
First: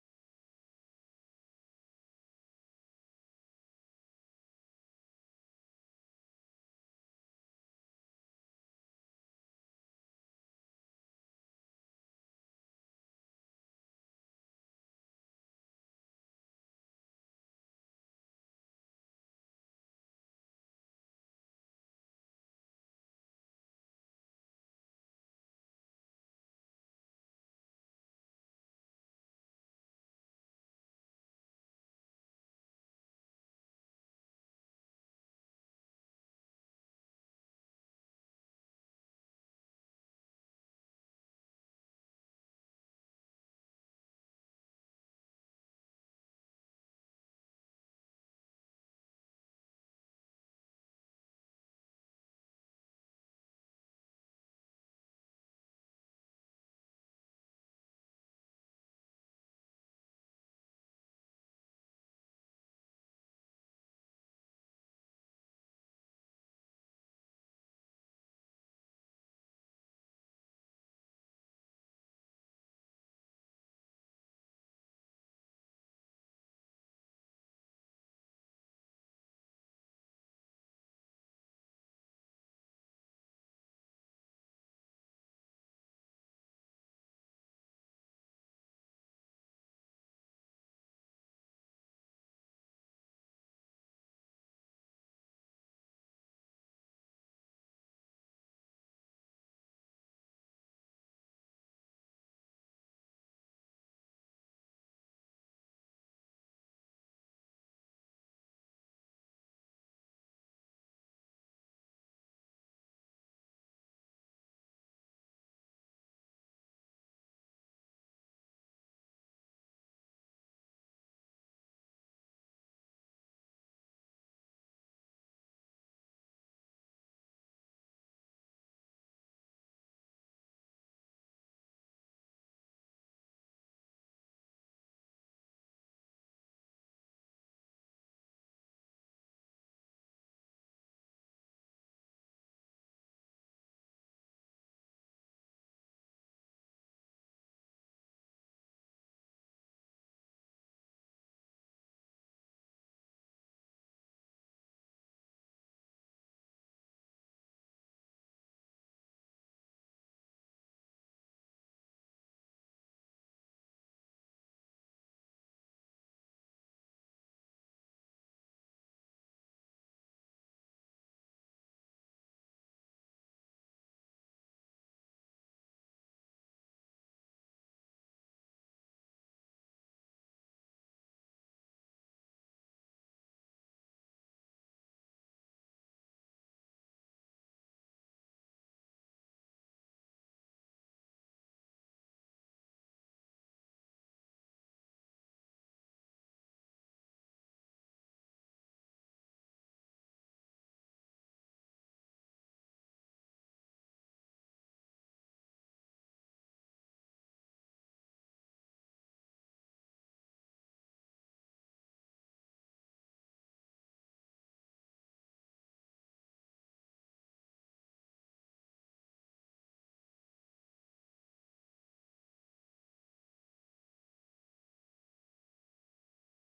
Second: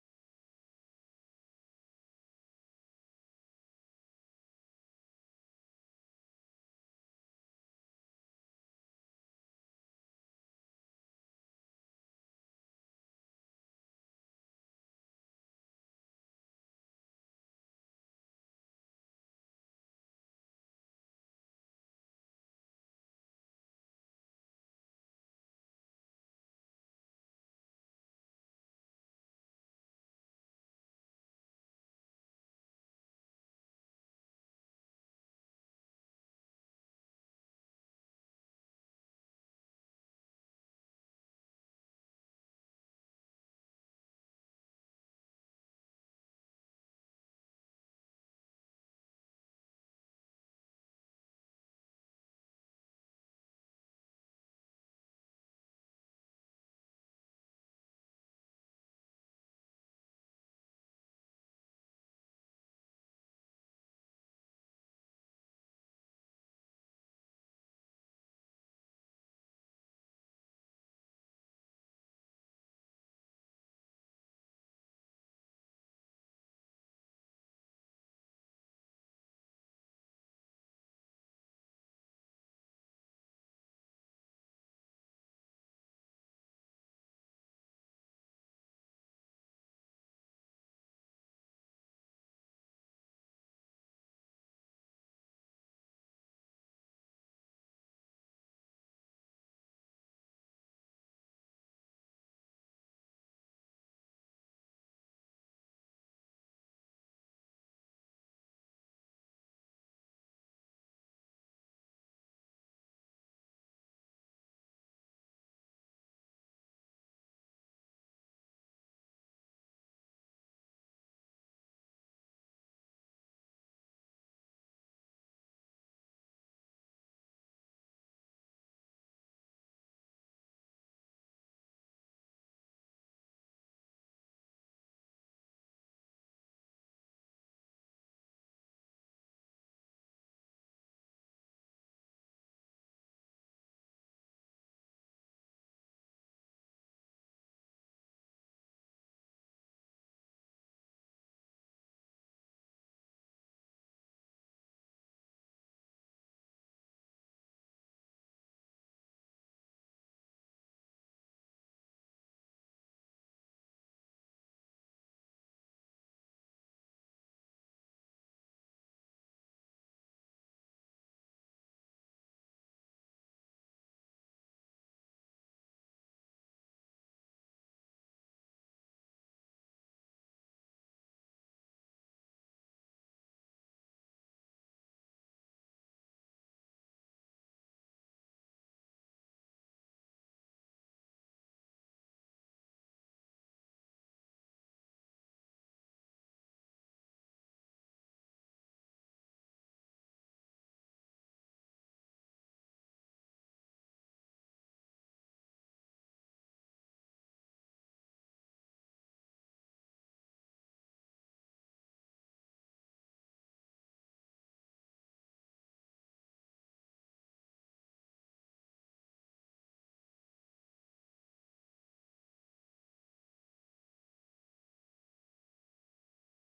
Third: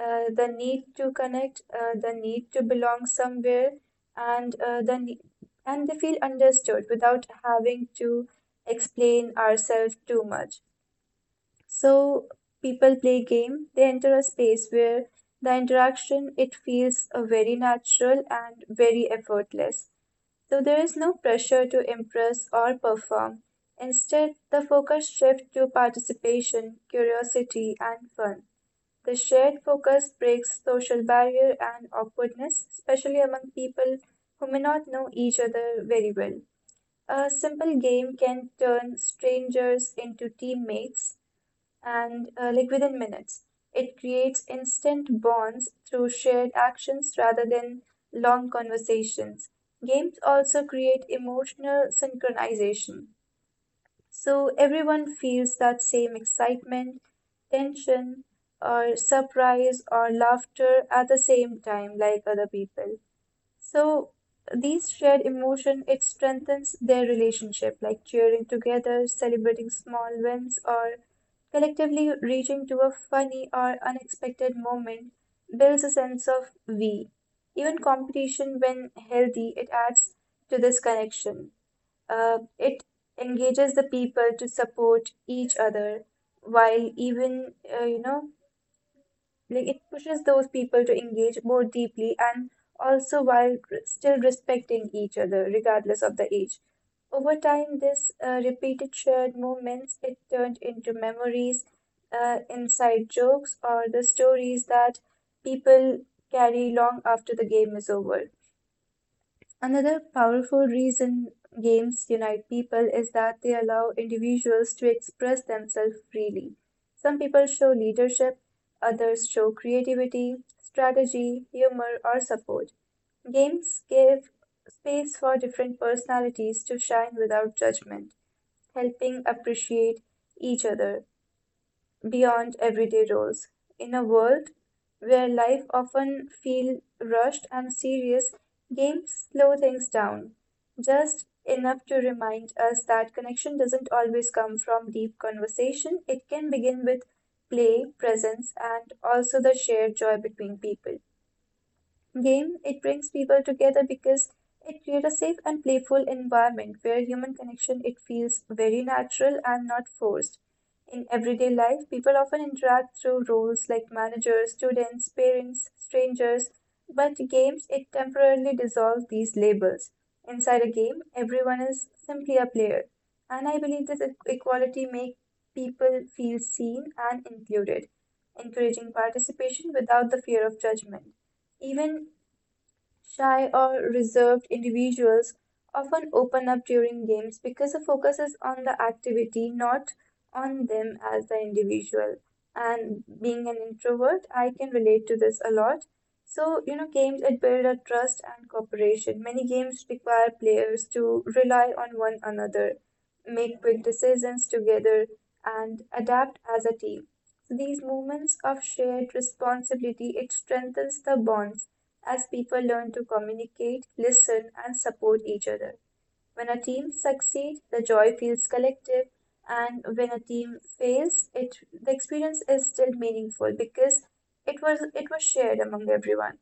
Speaker 3: the need to connect, the need to belong somewhere, and uh, the ne- and they feel understood without having to explain ourselves too much. So, people play game. They enter a space where the interaction it feels very natural and very effortless. So, there is no pressure to impress or perform. Instead, the focus shifts to participation, curiosity, and fun. The shared focus breaks social barrier and awkwardness, especially among people who may not know each other very well. A simple game can turn strangers into teammates and like within minutes. It creates instant bonds through shared actions rather than long conversations. Games also create emotional synchronization, so everyone feels that same excitement, tension, or surprise or laughter at the same time, like other people. So, these shared emotion it strengthens their relationship, like cheering together, celebrating small wins, or collectively reaching to a funny or unexpected moment builds a sense of we. Even competition, when healthy, it adds to this connection. It engages the people to support each other while even, uh, you know, like it pushes those people to engage more deeply, and also while still respecting each other, regardless of the age. Over time, this repeated shared moments, it turned into memories, inside jokes, or the stories that people carry long after the game is over. Another powerful reason games unite people is that they allow individuals to express themselves freely. Some people show leadership, others show creativity, strategy, humor, or support. Games give space for different personalities to shine without judgment, helping appreciate each other beyond everyday roles. In a world where life often feels rushed and serious, games slow things down, just enough to remind us that connection doesn't always come from deep conversation. It can begin with play, presence, and also the shared joy between people game, it brings people together because it creates a safe and playful environment where human connection it feels very natural and not forced. In everyday life, people often interact through roles like managers, students, parents, strangers, but games it temporarily dissolve these labels. Inside a game, everyone is simply a player, and I believe this equality makes people feel seen and included, encouraging participation without the fear of judgment. Even shy or reserved individuals often open up during games because the focus is on the activity, not on them as the individual. And being an introvert, I can relate to this a lot. So, games it build a trust and cooperation. Many games require players to rely on one another, make quick decisions together, and adapt as a team. So, these moments of shared responsibility, it strengthens the bonds as people learn to communicate, listen, and support each other. When a team succeeds, the joy feels collective, and when a team fails, it the experience is still meaningful because it was shared among everyone.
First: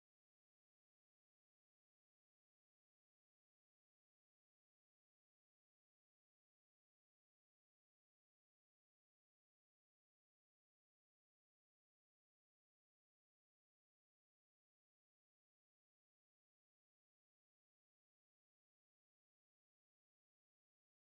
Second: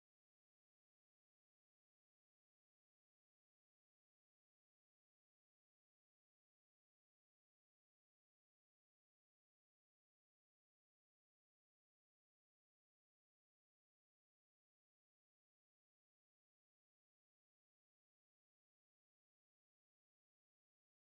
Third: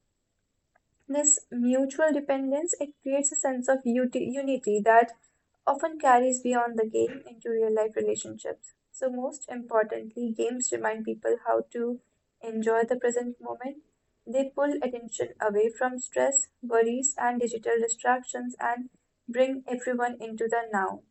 Speaker 3: This mutual dependence it creates a sense of unity that often carries beyond the game into real life relationships. So, most importantly, games remind people how to enjoy the present moment. They pull attention away from stress, worries, and digital distractions and bring everyone into the now.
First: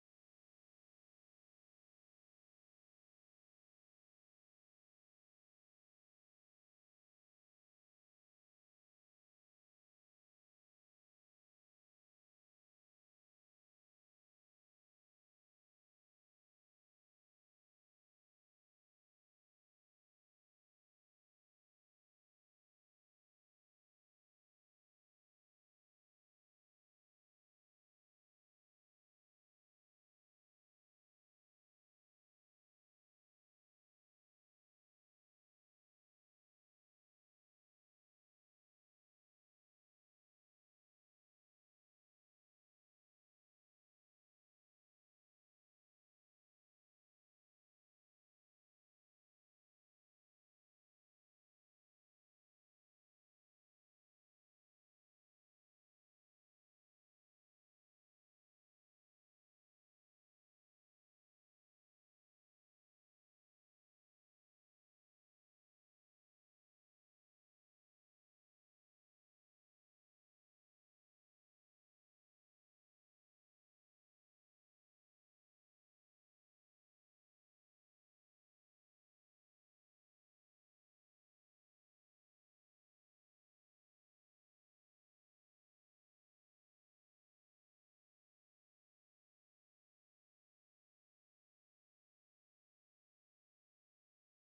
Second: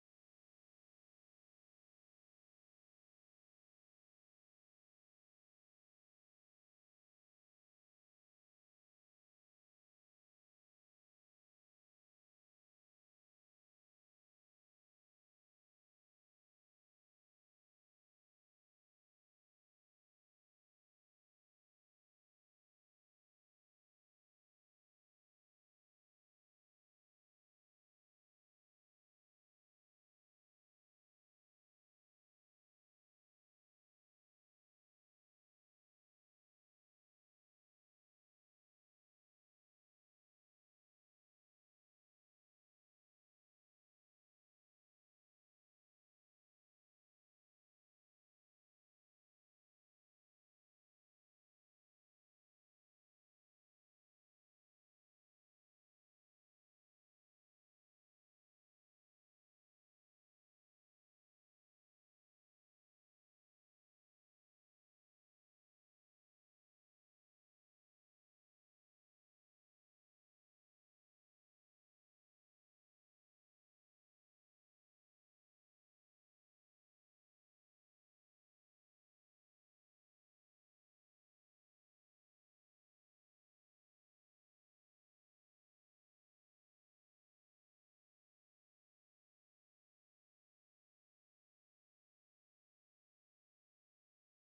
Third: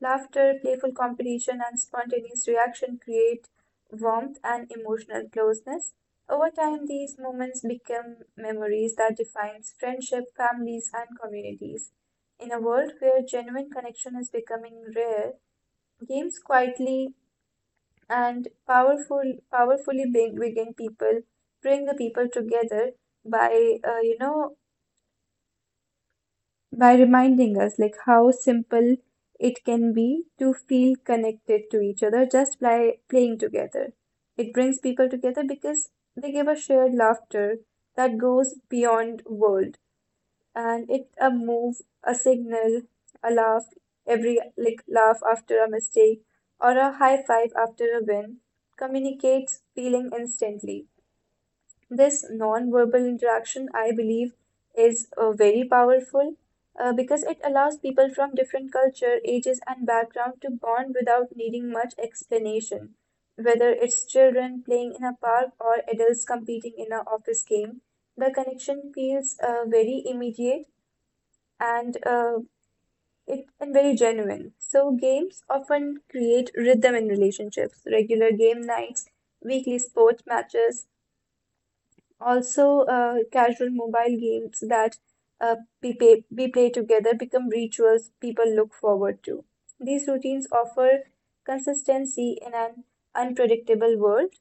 Speaker 3: Laughter, playful competition, and spontaneous reaction create warmth and emotional closeness. Over time, these moments become memories that defines friendship, families, and communities. In a world where genuine connection is becoming rare, games quietly and powerfully bring the people together by reminding us like how simple it can be to feel connected to each other just by playing together. It brings people together because they give a shared laughter that goes beyond world, and it a move, a signal, a laugh, every like laugh after a mistake or a high five after a win communicates feeling instantly. This non-verbal interaction, I believe, is very powerful, because it allows people from different culture, ages, and background to bond without needing much explanation. Whether it's children playing in a park or adults competing in an office game, the connection feels very immediate and uh, and very genuine. So, games often create rhythm in relationships. Regular game nights, weekly sports matches, also, casual mobile games that uh, be played together become rituals people look forward to. These routines offer consistency in an unpredictable world,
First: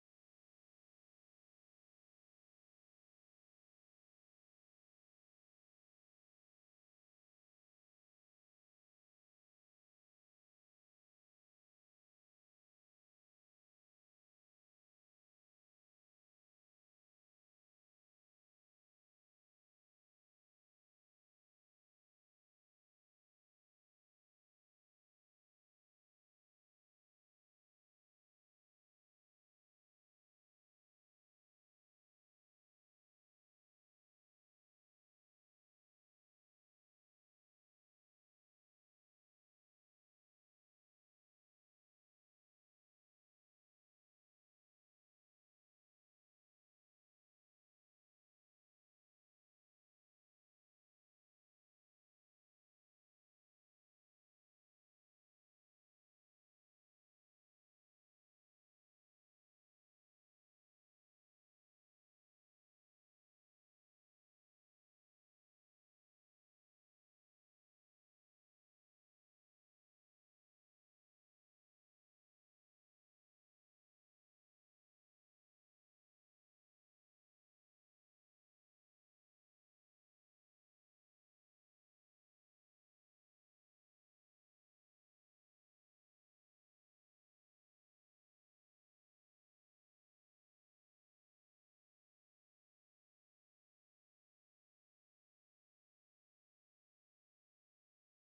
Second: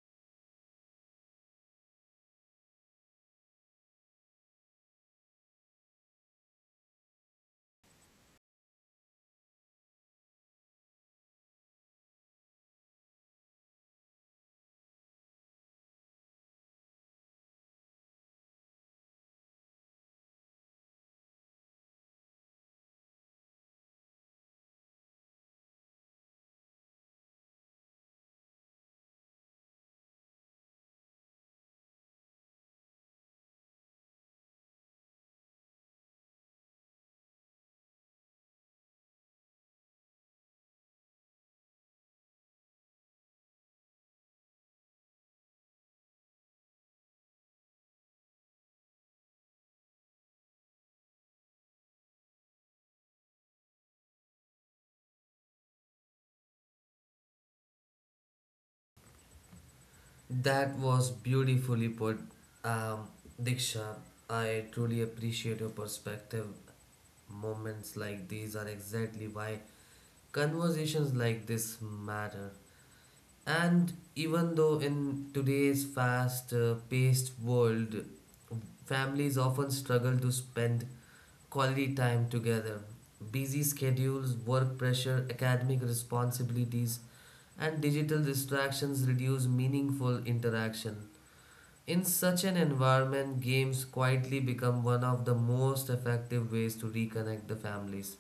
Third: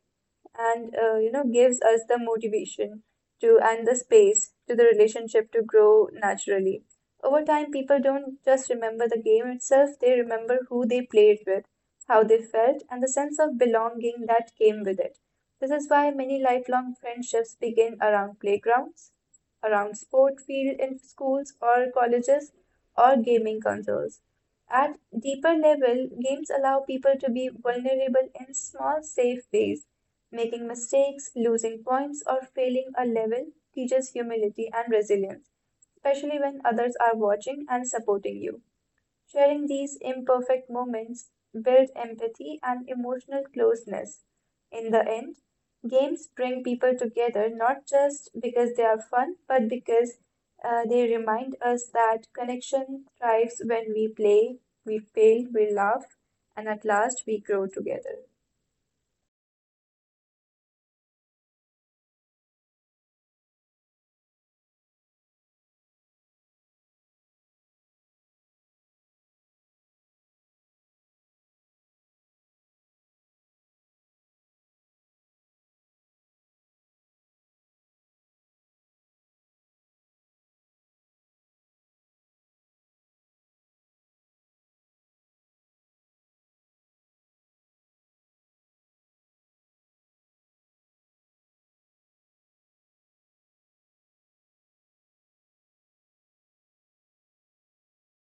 Speaker 3: and gives us the motivation to, and the space to, the relationship to grow naturally. Over time, people don't just remember the game itself, they remember who they played with, how they felt, and the sense of belonging that came with it. This is why many lifelong friendships begin around playgrounds, around sport field in schools or colleges, or gaming consoles. At deeper level, games allow people to be vulnerable in small safe ways. Making mistakes, losing points, or failing a level teaches humility and resilience, especially when others are watching and supporting you. Sharing these imperfect moments build empathy and emotional closeness. In the end, games bring people together not just because they are fun, but because they remind us that connection thrives when we play, we fail, we laugh, and at last we grow together.
Speaker 1: That was beautifully put, um, Diksha. I truly appreciate your perspective. Moments like these are exactly why conversations like this matter. And even though in today's fast paced world, families often struggle to spend quality time together. Busy schedules, work pressure, academic responsibilities, and digital distractions reduce meaningful interaction. In such an environment, games quietly become one of the most effective ways to reconnect the families.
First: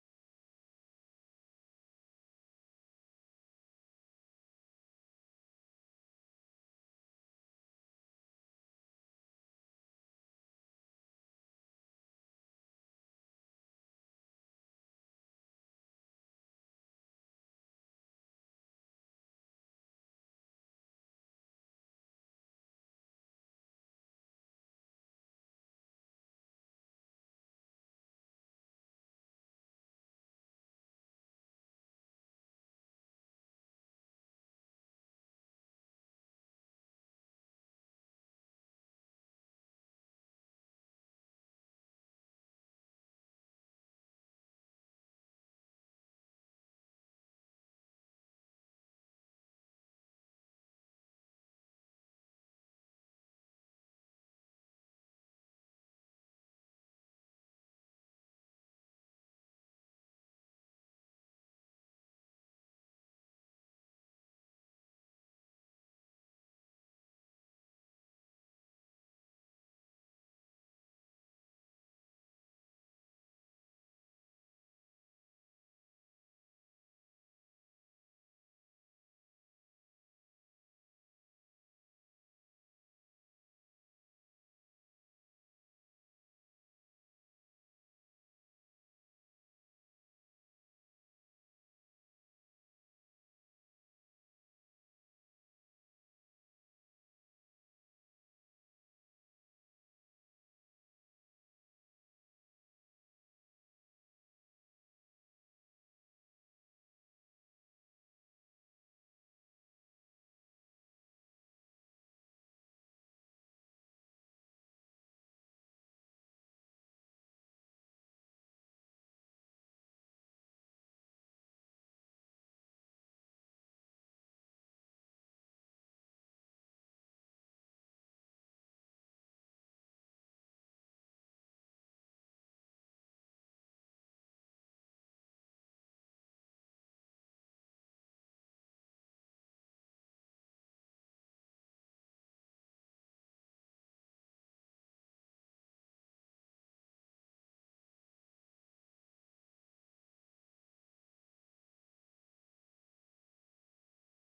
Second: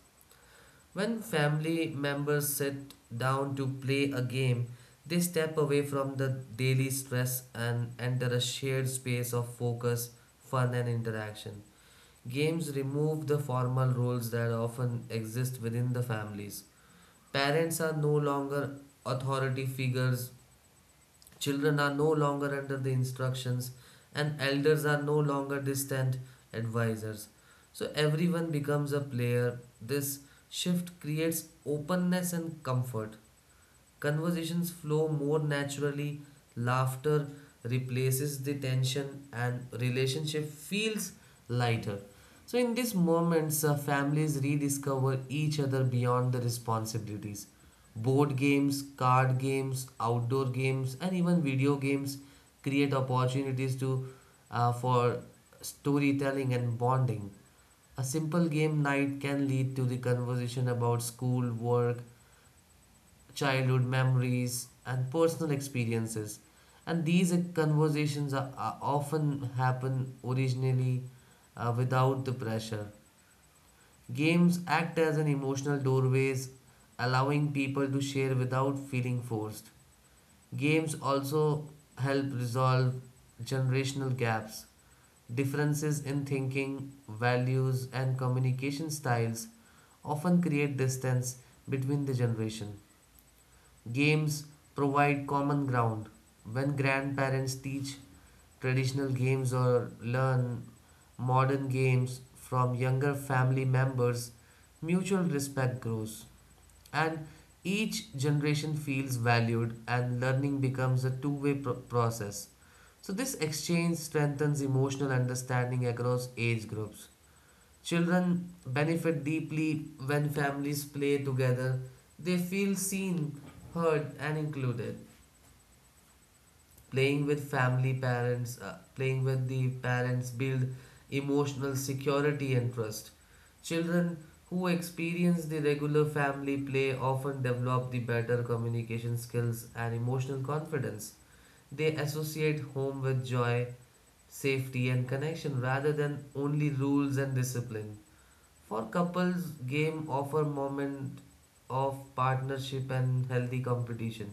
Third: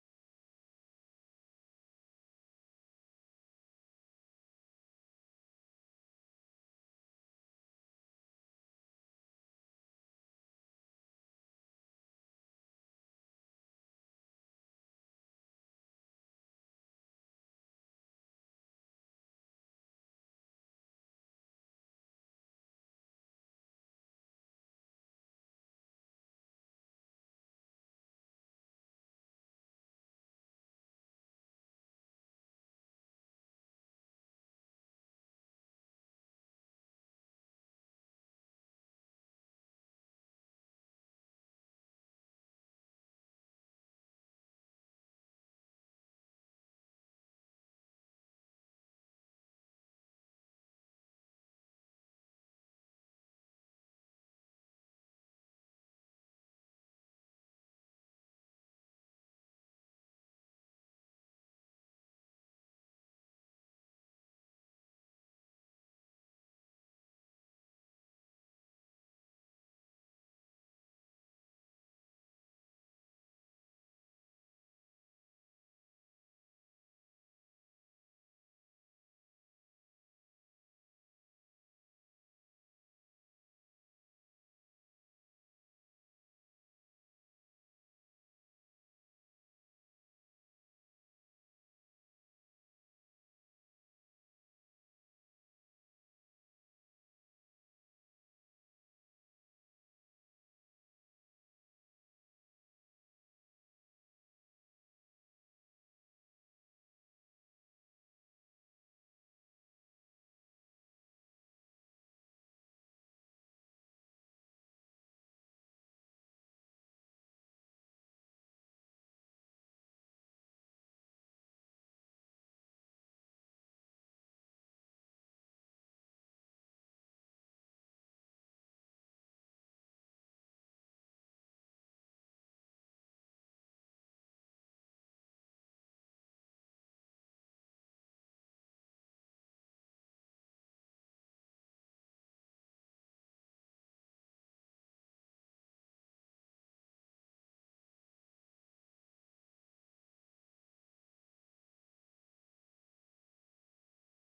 Speaker 1: When family members sit down to play a game, they step away from the daily stress and enter a shared space of focus, fun, and interaction. Games remove the formal roles that often exist within the families. Parents are no longer authority figures. Children are no longer under the instructions, and elders are no longer distant advisors. So everyone becomes a player. This shift creates openness and comfort. Conversations flow more naturally, laughter replaces the tension, and relationship feels lighter. So, in these moments, families rediscover each other beyond the responsibilities. Board games, card games, outdoor games, and even video games create opportunities to for storytelling and bonding. A simple game night can lead to the conversation about school, work, childhood memories, and personal experiences. And these conversations are often happen originally without the pressure. Games act as an emotional doorways, allowing people to share without feeling forced. Games also help resolve generational gaps, differences in thinking, values, and communication styles often create distance between the generation. Games provide common ground. When grandparents teach traditional games or learn modern games from younger family members, mutual respect grows and each generation feels valued and learning becomes a two-way process. So this exchange strengthens emotional understanding across age groups. Children benefit deeply when families play together. They feel seen, heard, and included. Playing with family parents, playing with the parents build emotional security and trust. Children who experience the regular family play often develop the better communication skills and emotional confidence. They associate home with joy, safety, and connection rather than only rules and discipline. For couples, game offer moment of partnership and healthy competition.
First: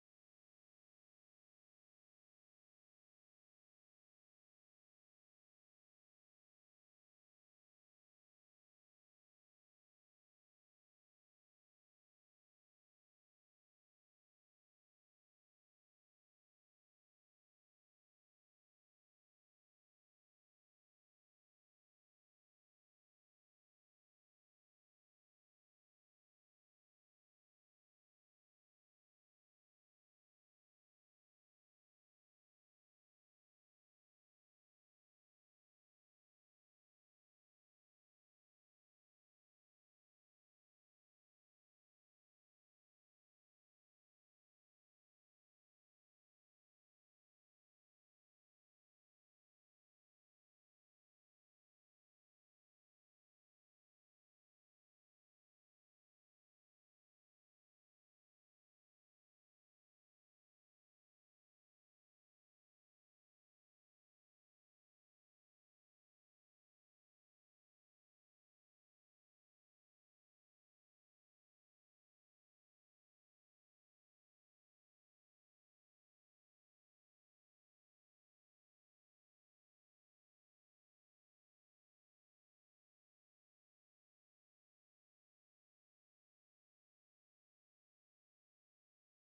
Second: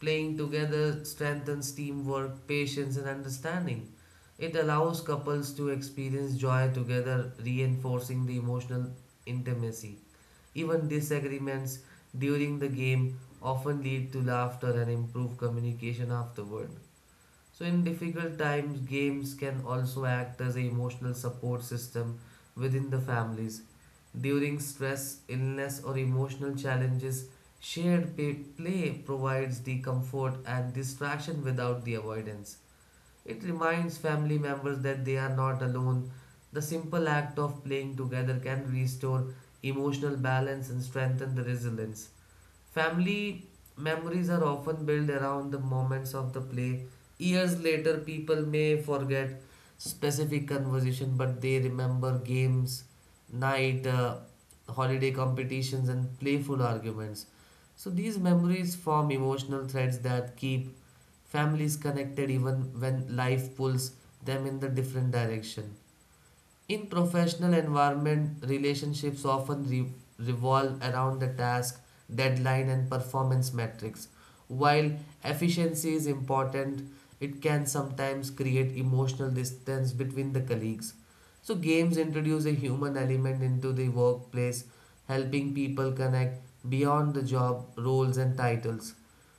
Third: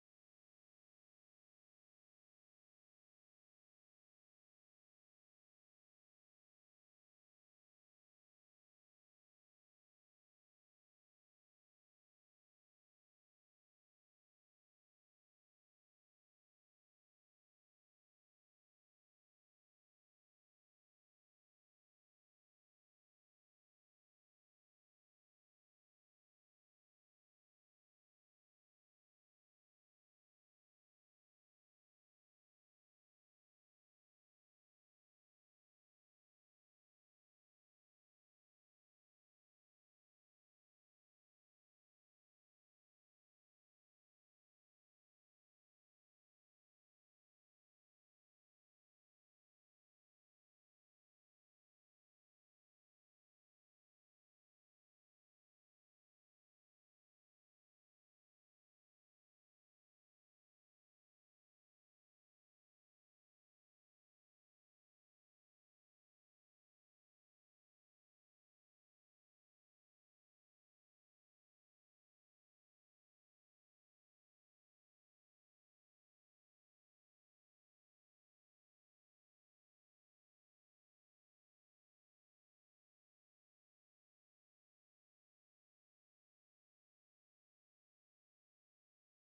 Speaker 1: Playing together strengthens teamwork, patience, and understanding. It allows couples to experience joy together, reinforcing the emotional intimacy. Even disagreements during the game often lead to laughter and improve communication afterward. So, in difficult times, games can also act as an emotional support system within the families. During stress, illness, or emotional challenges, shared play provides the comfort and distraction without the avoidance. It reminds family members that they are not alone. The simple act of playing together can restore emotional balance and strengthen the resilience. Family memories are often built around the moments of the play. Years later, people may forget specific conversation, but they remember games, night, holiday competitions, and playful arguments. So these memories form emotional threads that keep families connected even when life pulls them in the different direction. In professional environment, relationships often revolve around the task, deadline, and performance metrics. While efficiency is important, it can sometimes create emotional distance between the colleagues. So, games introduce a human element into the workplace, helping people connect beyond the job roles and titles.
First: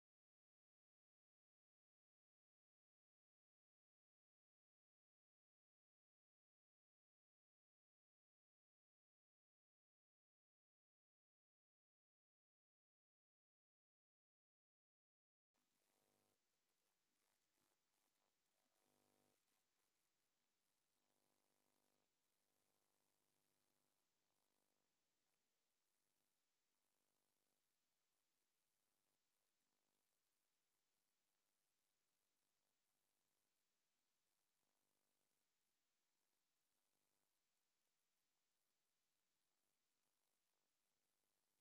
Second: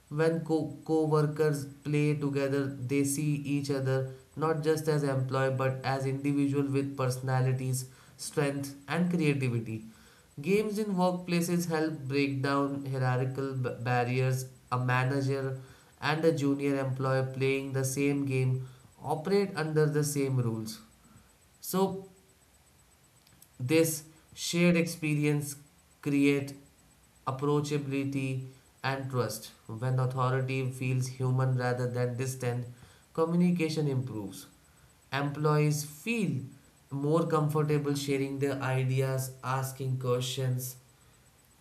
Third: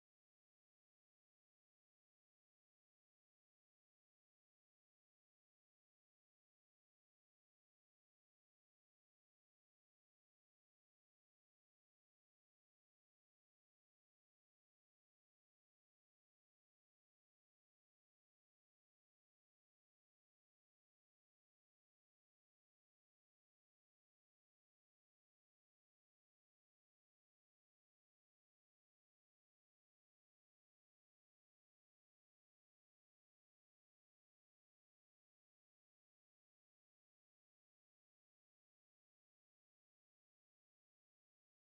Speaker 1: When co-workers play together, they see each other not just as employee but as individual with personalities, strength and creativity. Games in workplaces help break down hierarchical barriers. A manager and a junior employee playing the same game operate under the same rules. So this shared experience creates approachability and trust. When authority feels human rather than distant, communication improves. Employees feel more comfortable sharing their ideas, asking questions,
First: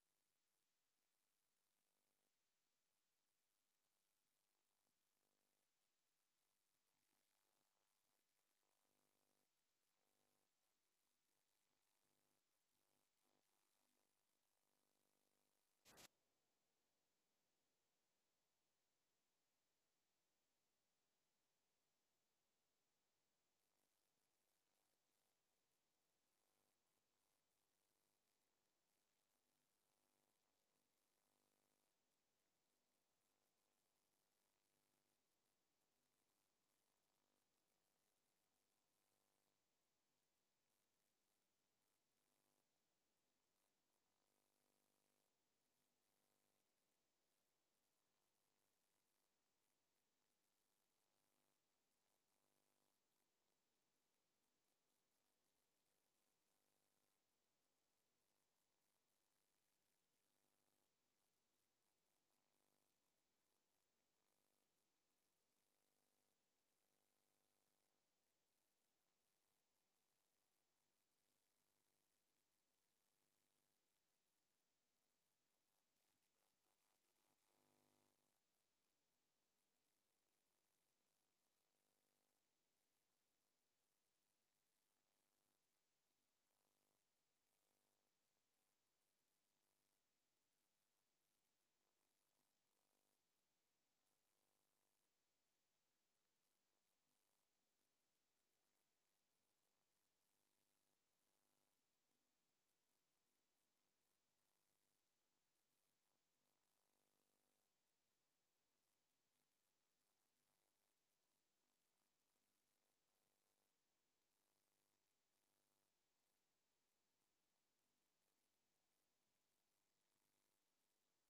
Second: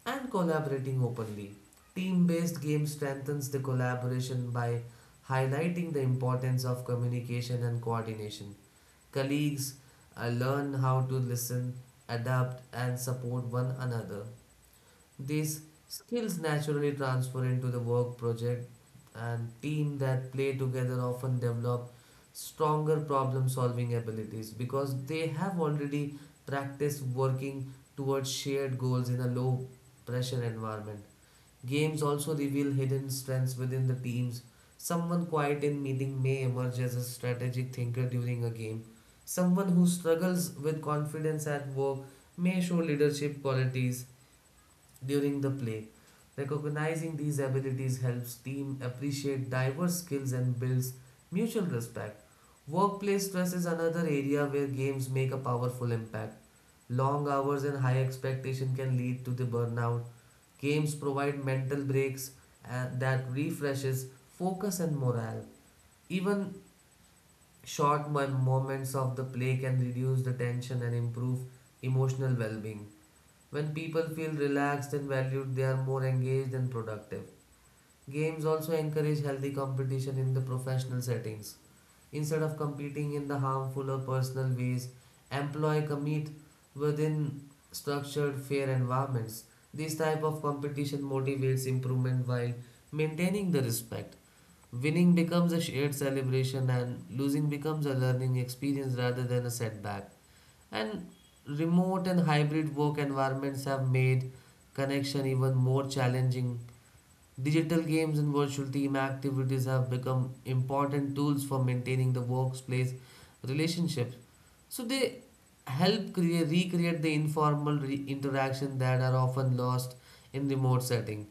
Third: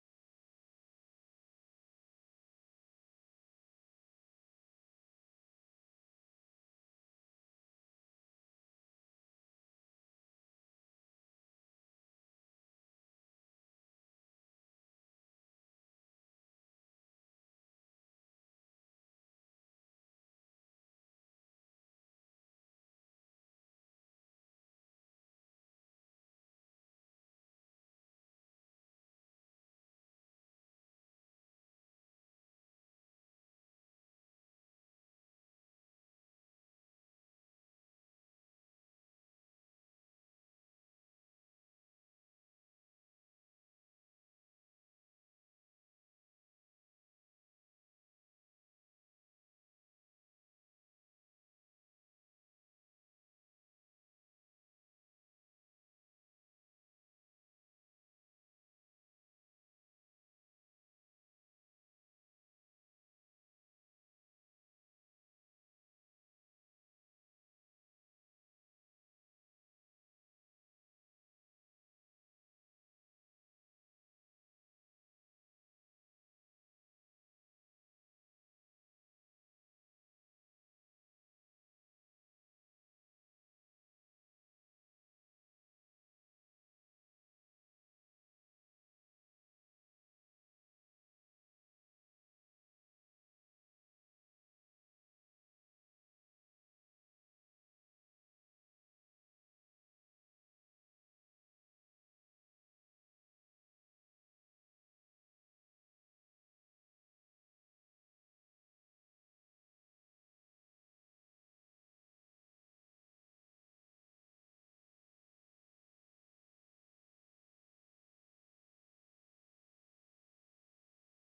Speaker 1: and collaborating openly. Team based game strengthens the collaboration by highlighting the importance of communication and coordination. Colleagues learn how to listen, adapt, and support one another. These skills naturally transfer into the work project, and team that play together often develop stronger problem solving abilities because they have already practiced working towards shared goals in a low pressure environment. Games also reveal hidden strengths within the teams. Someone quiet in meeting may emerge as a strategic thinker during a game. Someone who struggles with confidence at work may show leadership qualities during the play. Recognizing these abilities helps team appreciate diverse skills and builds mutual respect. Workplace stress is another area where games make a powerful impact. Long hours and high expectation can lead to the burnout. Games provide mental breaks that refreshes focus and morale. Even short moments of the play can reduce the tension and improve emotional well-being. When people feel relaxed and valued, they are more engaged and productive. Games also encourage healthy competition in the professional settings. Instead of competing in the harmful or personal ways, employ compete within structured, fair environments. This type of competition motivates improvement while maintaining the respect. Winning becomes a shared celebration and losing becomes a learning experience rather than a setback. And remote and hybrid work environments have made connection even more challenging. Digital games and virtual team activities have become important tools for maintaining the workplace relationships. So they help create, recreate the informal interaction that are often lost in remote setting.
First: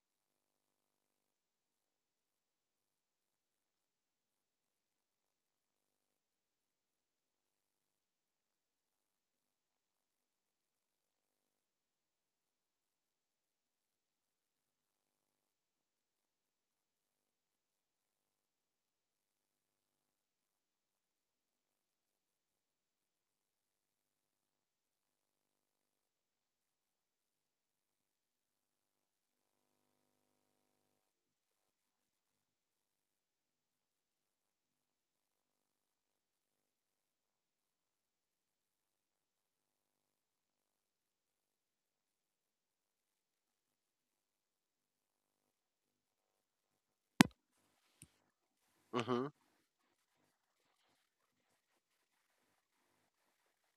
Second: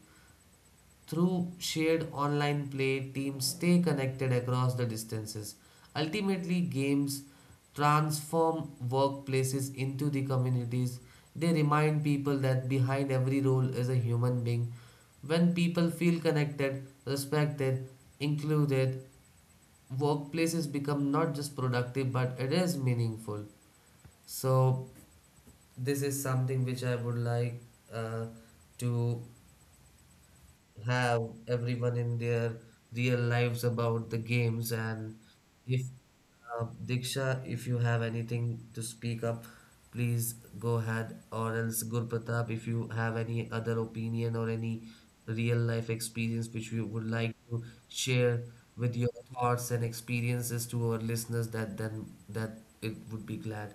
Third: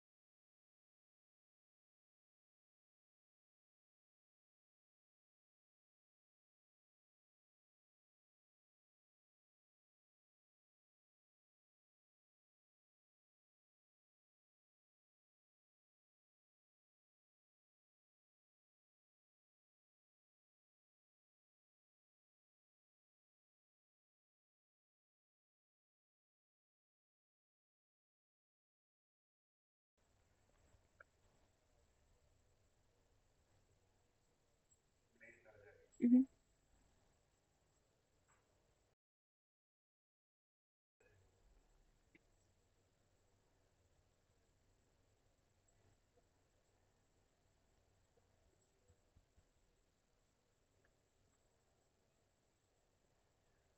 Speaker 1: Through shared online play, teams stay connected across the distances. Ultimately, games transform workplaces into the communities. They remind people that behind every role is a human being. When people feel connected, respected, included, workplaces become not just productive but it is meaningful. So, this is something which I would like uh, to have everyone in their real lives about the games and if
Speaker 3: Mhm.
Speaker 1: Diksha, if you have anything to speak up, please go ahead. Or else, Gurpratap, if you have any other opinion or any real life experience which you would like to share with your
Speaker 2: Mm-hmm.
Speaker 1: thoughts and experiences to our listeners, that then that it would be glad.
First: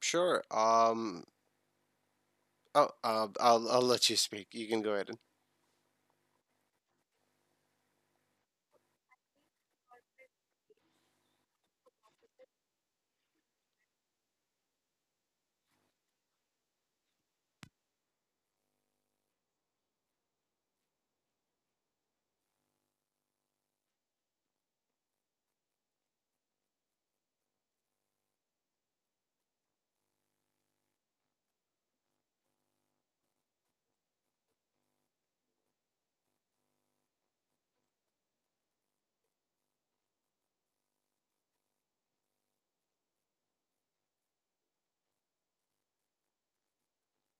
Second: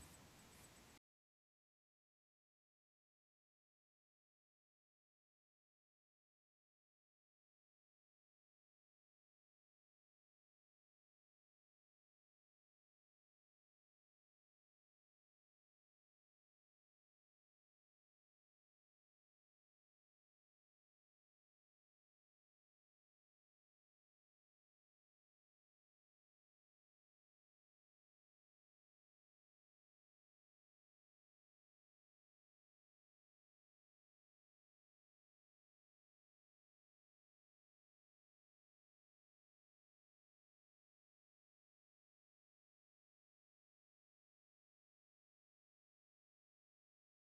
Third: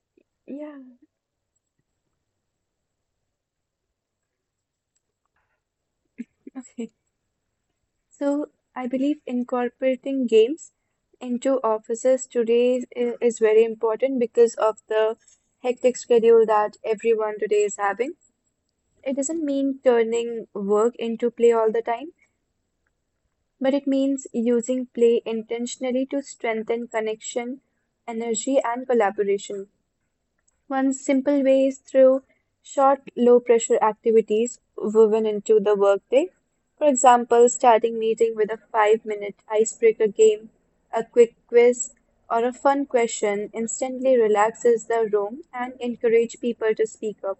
Speaker 2: Sure.
Speaker 3: Yeah.
Speaker 2: Oh, I'll let you speak. You can go ahead. And-
Speaker 3: So, I believe incorporating games into offices today is very important because of the hectic schedule that everyone today is having. It doesn't mean turning work into play all the time, but it means using play intentionally to strengthen connection, energy, and collaboration. One simple way is through short, low pressure activities woven into the workday. For example, starting meeting with a 5-minute icebreaker game, a quick quiz, or a fun question instantly relaxes the room and encourage people to speak up.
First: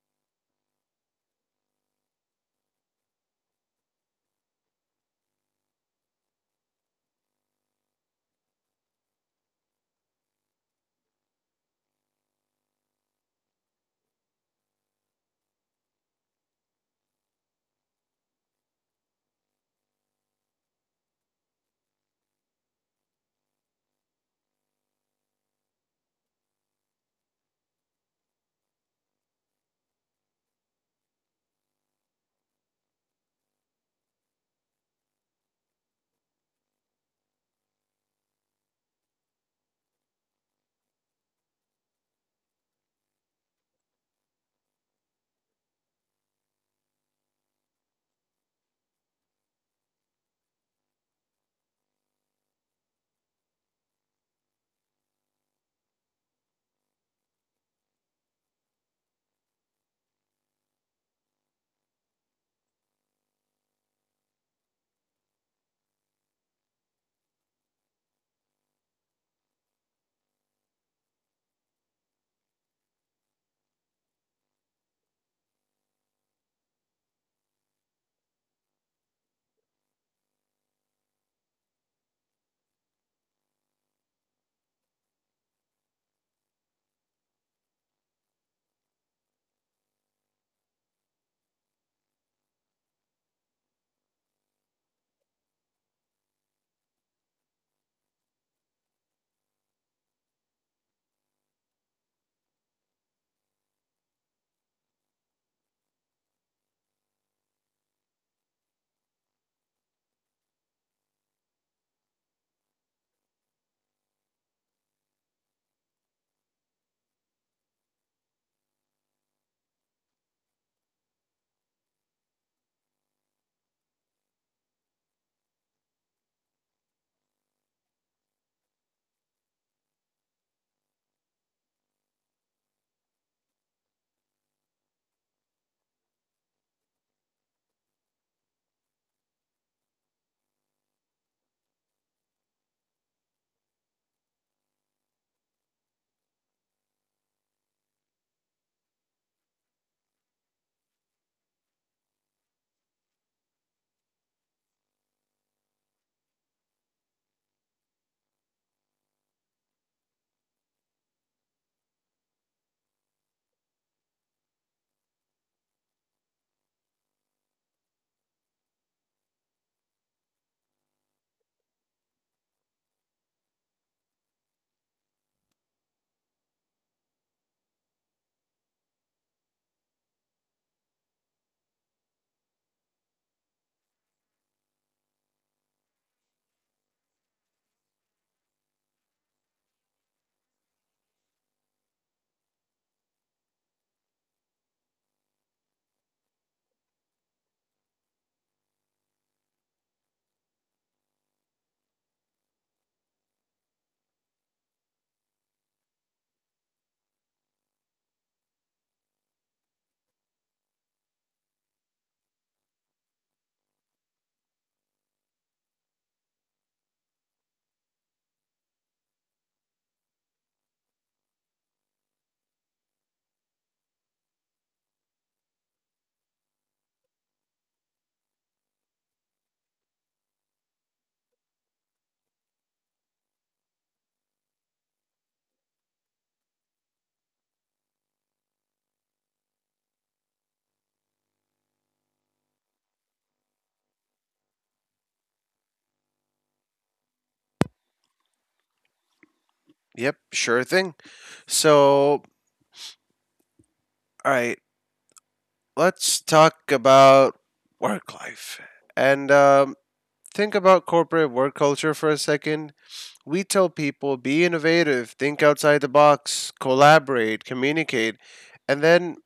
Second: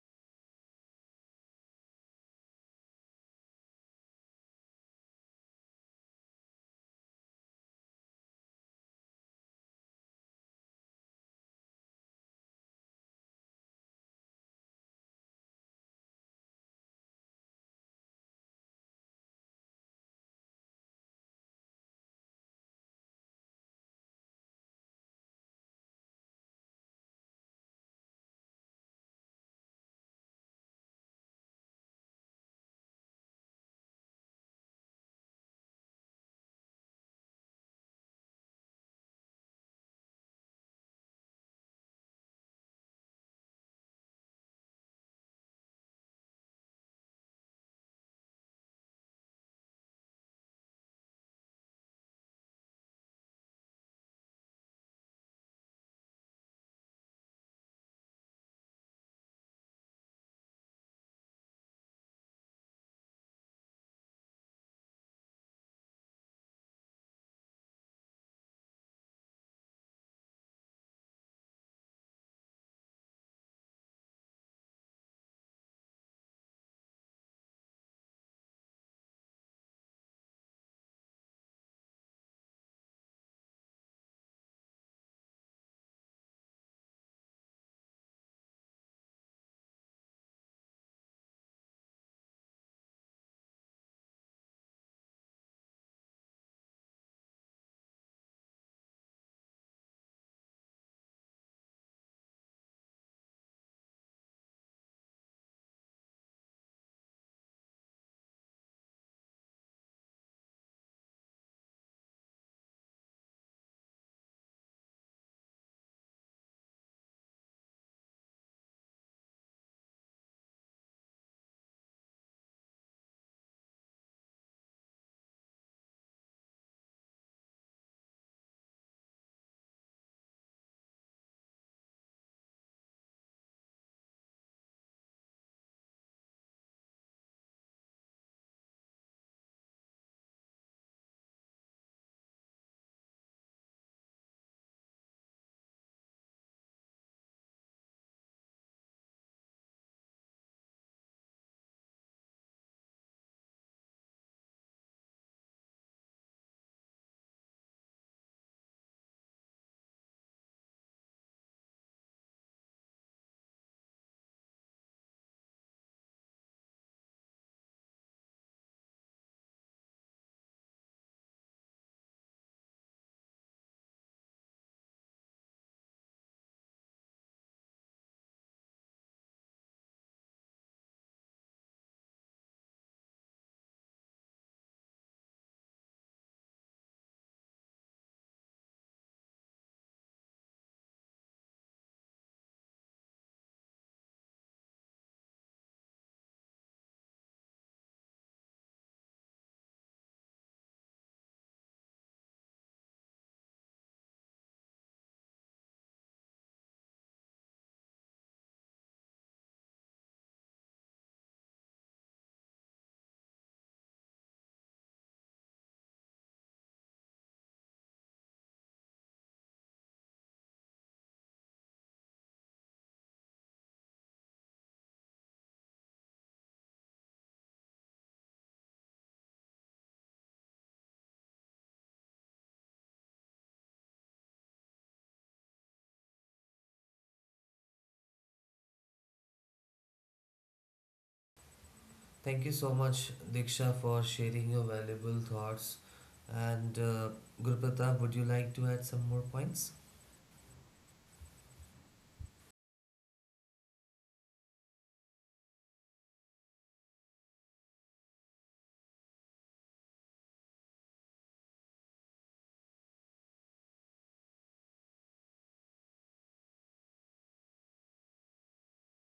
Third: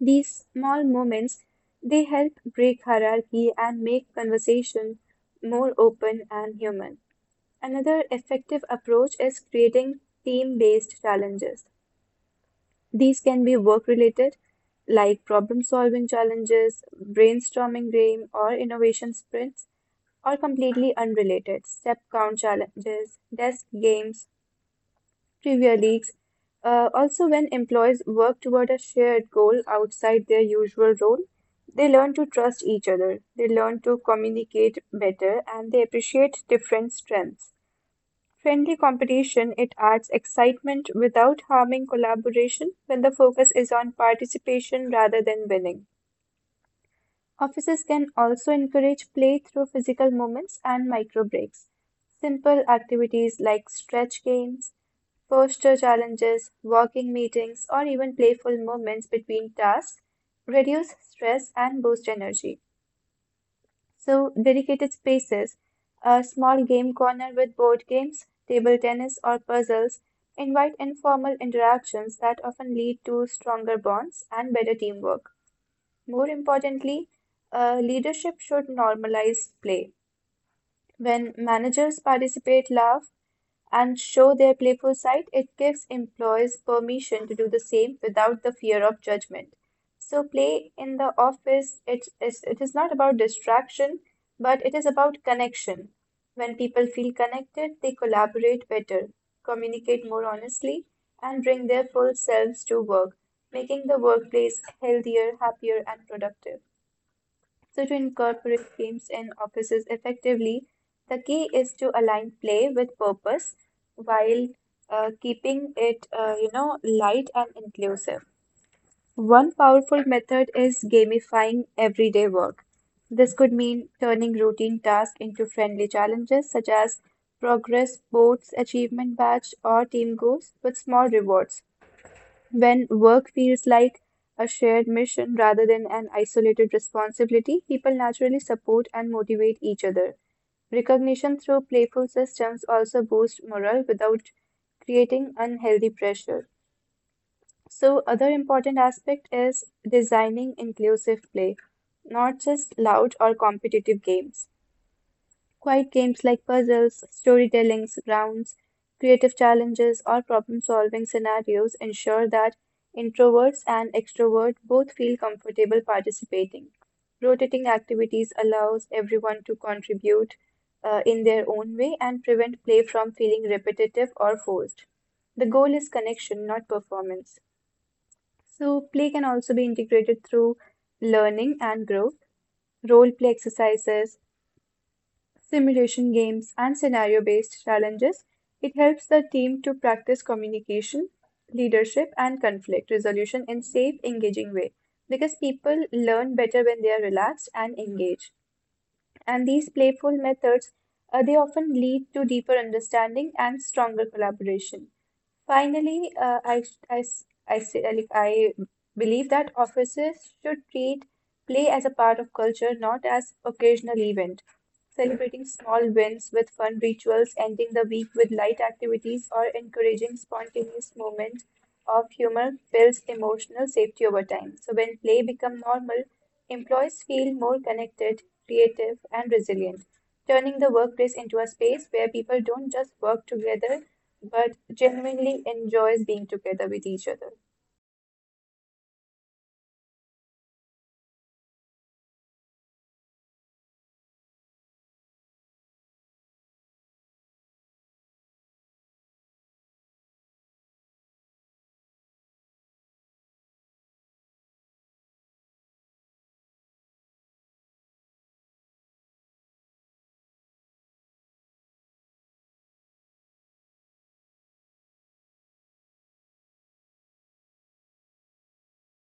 Speaker 3: These small moments they help break hierarchy and make conversation more open and human. Another effective approach is creating team based challenges. These can be work-related, like problem-solving challenges, brainstorming game, or innovation sprints, or completely unrelated, step count challenges, desk games, trivia leagues. Also, when employees work toward a shared goal outside their usual role, they learn to trust each other, they learn to communicate better, and they appreciate different strengths friendly competition, it adds excitement without harming collaboration when the focus is on participation rather than winning. Offices can also encourage play through physical movements and micro breaks. Simple activities like stretch games, posture challenges, walking meetings, or even playful moments between tasks reduce stress and boost energy. So, dedicated spaces, a small game corner with board games, table tennis, or puzzles invite informal interactions that often lead to stronger bonds and better teamwork. More importantly, leadership should normalize play. When managers participate, laugh, and show their playful side, it gives employees permission to do the same without the fear of judgment. So, play in the office, it is not about distraction, but it is about connection. When people feel connected, they collaborate better, communicate more honestly, and bring their full selves to work, making the workplace healthier, happier, and productive. So, to incorporate games in offices effectively, the key is to align play with purpose while keeping it, light and inclusive. One powerful method is gamifying everyday work. This could mean turning routine tasks into friendly challenges such as progress, sports, achievement badge, or team goals with small rewards. When work feels like a shared mission rather than an isolated responsibility, people naturally support and motivate each other. Recognition through playful systems also boosts morale without creating unhealthy pressure. So, other important aspect is designing inclusive play, not just loud or competitive games. Quiet games like puzzles, storytellings, rounds, creative challenges, or problem-solving scenarios ensure that introverts and extroverts both feel comfortable participating. Rotating activities allows everyone to contribute in their own way and prevent play from feeling repetitive or forced. The goal is connection, not performance. So, play can also be integrated through learning and growth, role play exercises, simulation games, and scenario-based challenges. It helps the team to practice communication, leadership, and conflict resolution in safe, engaging way because people learn better when they are relaxed and engaged. And these playful methods, they often lead to deeper understanding and stronger collaboration. Finally, I, sh- I, s- I say, like, I believe that offices should treat play as a part of culture, not as occasional event. Celebrating small wins with fun rituals, ending the week with light activities, or encouraging spontaneous moments of humor builds emotional safety over time. So when play becomes normal, employees feel more connected, creative, and resilient, turning the workplace into a space where people don't just work together but genuinely enjoys being together with each other.
Speaker 1: Thank you so much, Diksha, for sharing your valuable thoughts. And Guru Pratap, would you like to add some more points?
Speaker 2: Yep, sure thing. So, all right, let's talk about work life and think about corporate work culture for a second. We tell people be innovative, think outside the box, collaborate, communicate, and then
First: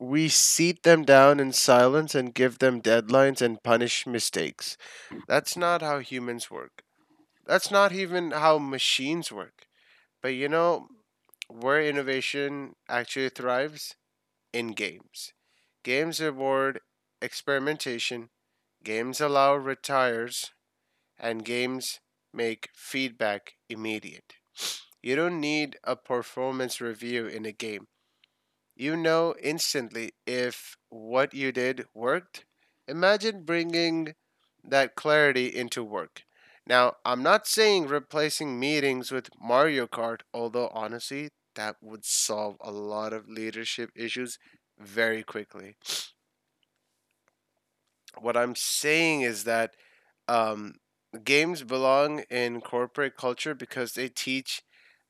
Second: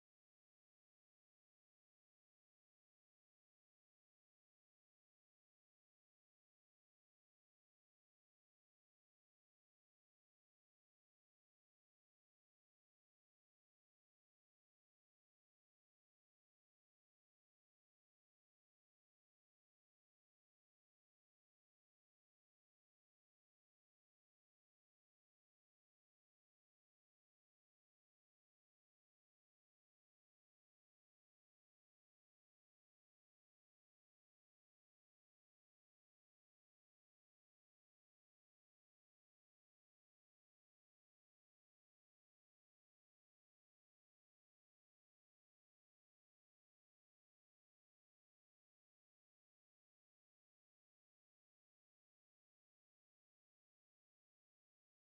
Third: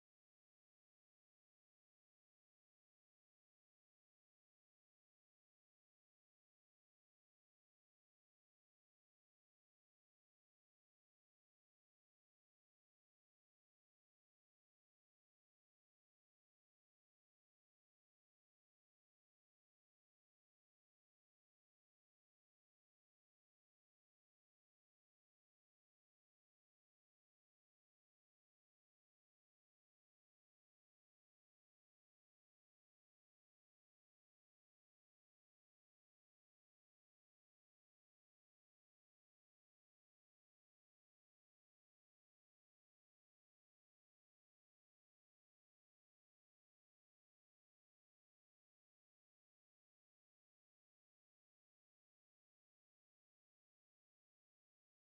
Speaker 2: we seat them down in silence and give them deadlines and punish mistakes. That's not how humans work. That's not even how machines work. But you know where innovation actually thrives? In games. Games reward experimentation, games allow retires, and games make feedback immediate. You don't need a performance review in a game. You know instantly if what you did worked. Imagine bringing that clarity into work. Now, I'm not saying replacing meetings with Mario Kart, although honestly, that would solve a lot of leadership issues very quickly. What I'm saying is that um, games belong in corporate culture because they teach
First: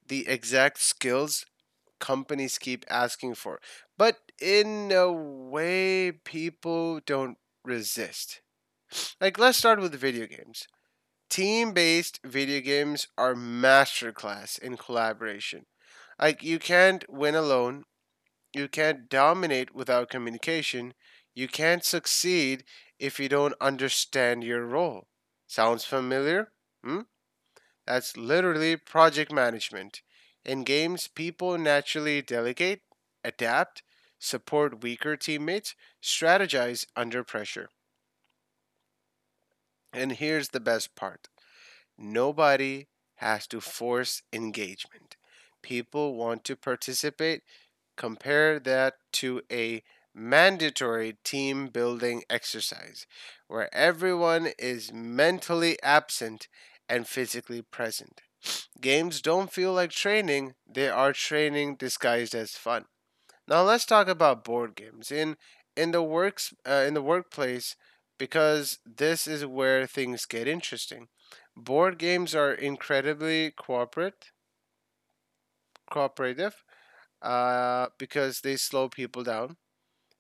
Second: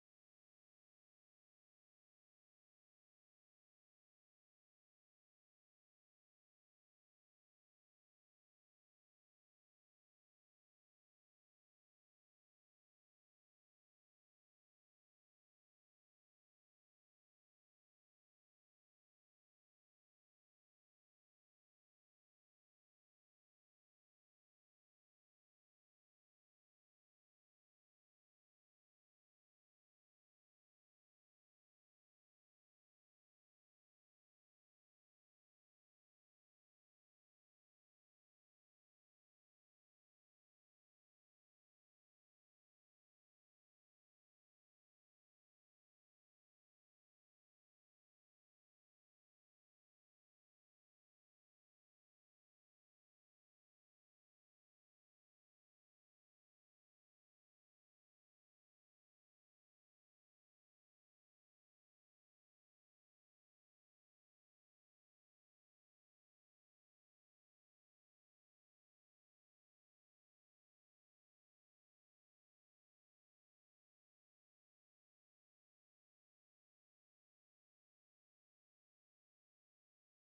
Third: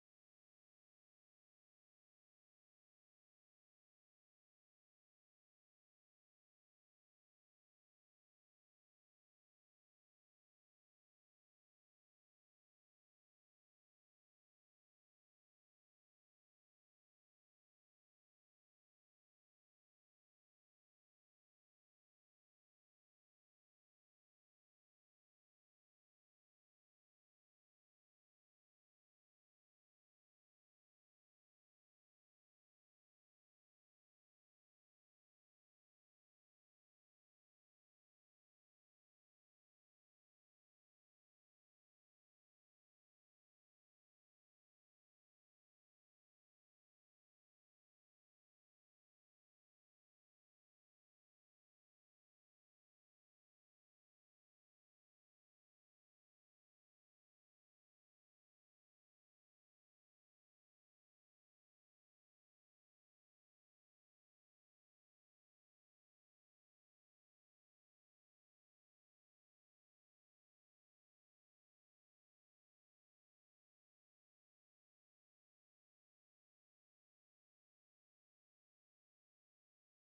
Speaker 2: the exact skills companies keep asking for. But in a way, people don't resist. Like, let's start with video games. Team based video games are masterclass in collaboration. Like, you can't win alone, you can't dominate without communication, you can't succeed if you don't understand your role. Sounds familiar? Hmm? That's literally project management. In games, people naturally delegate, adapt, support weaker teammates, strategize under pressure. And here's the best part, nobody has to force engagement. People want to participate. Compare that to a mandatory team building exercise where everyone is mentally absent and physically present. Games don't feel like training, they are training disguised as fun. Now let's talk about board games in the workplace because this is where things get interesting. Board games are incredibly cooperate cooperative because they slow people down.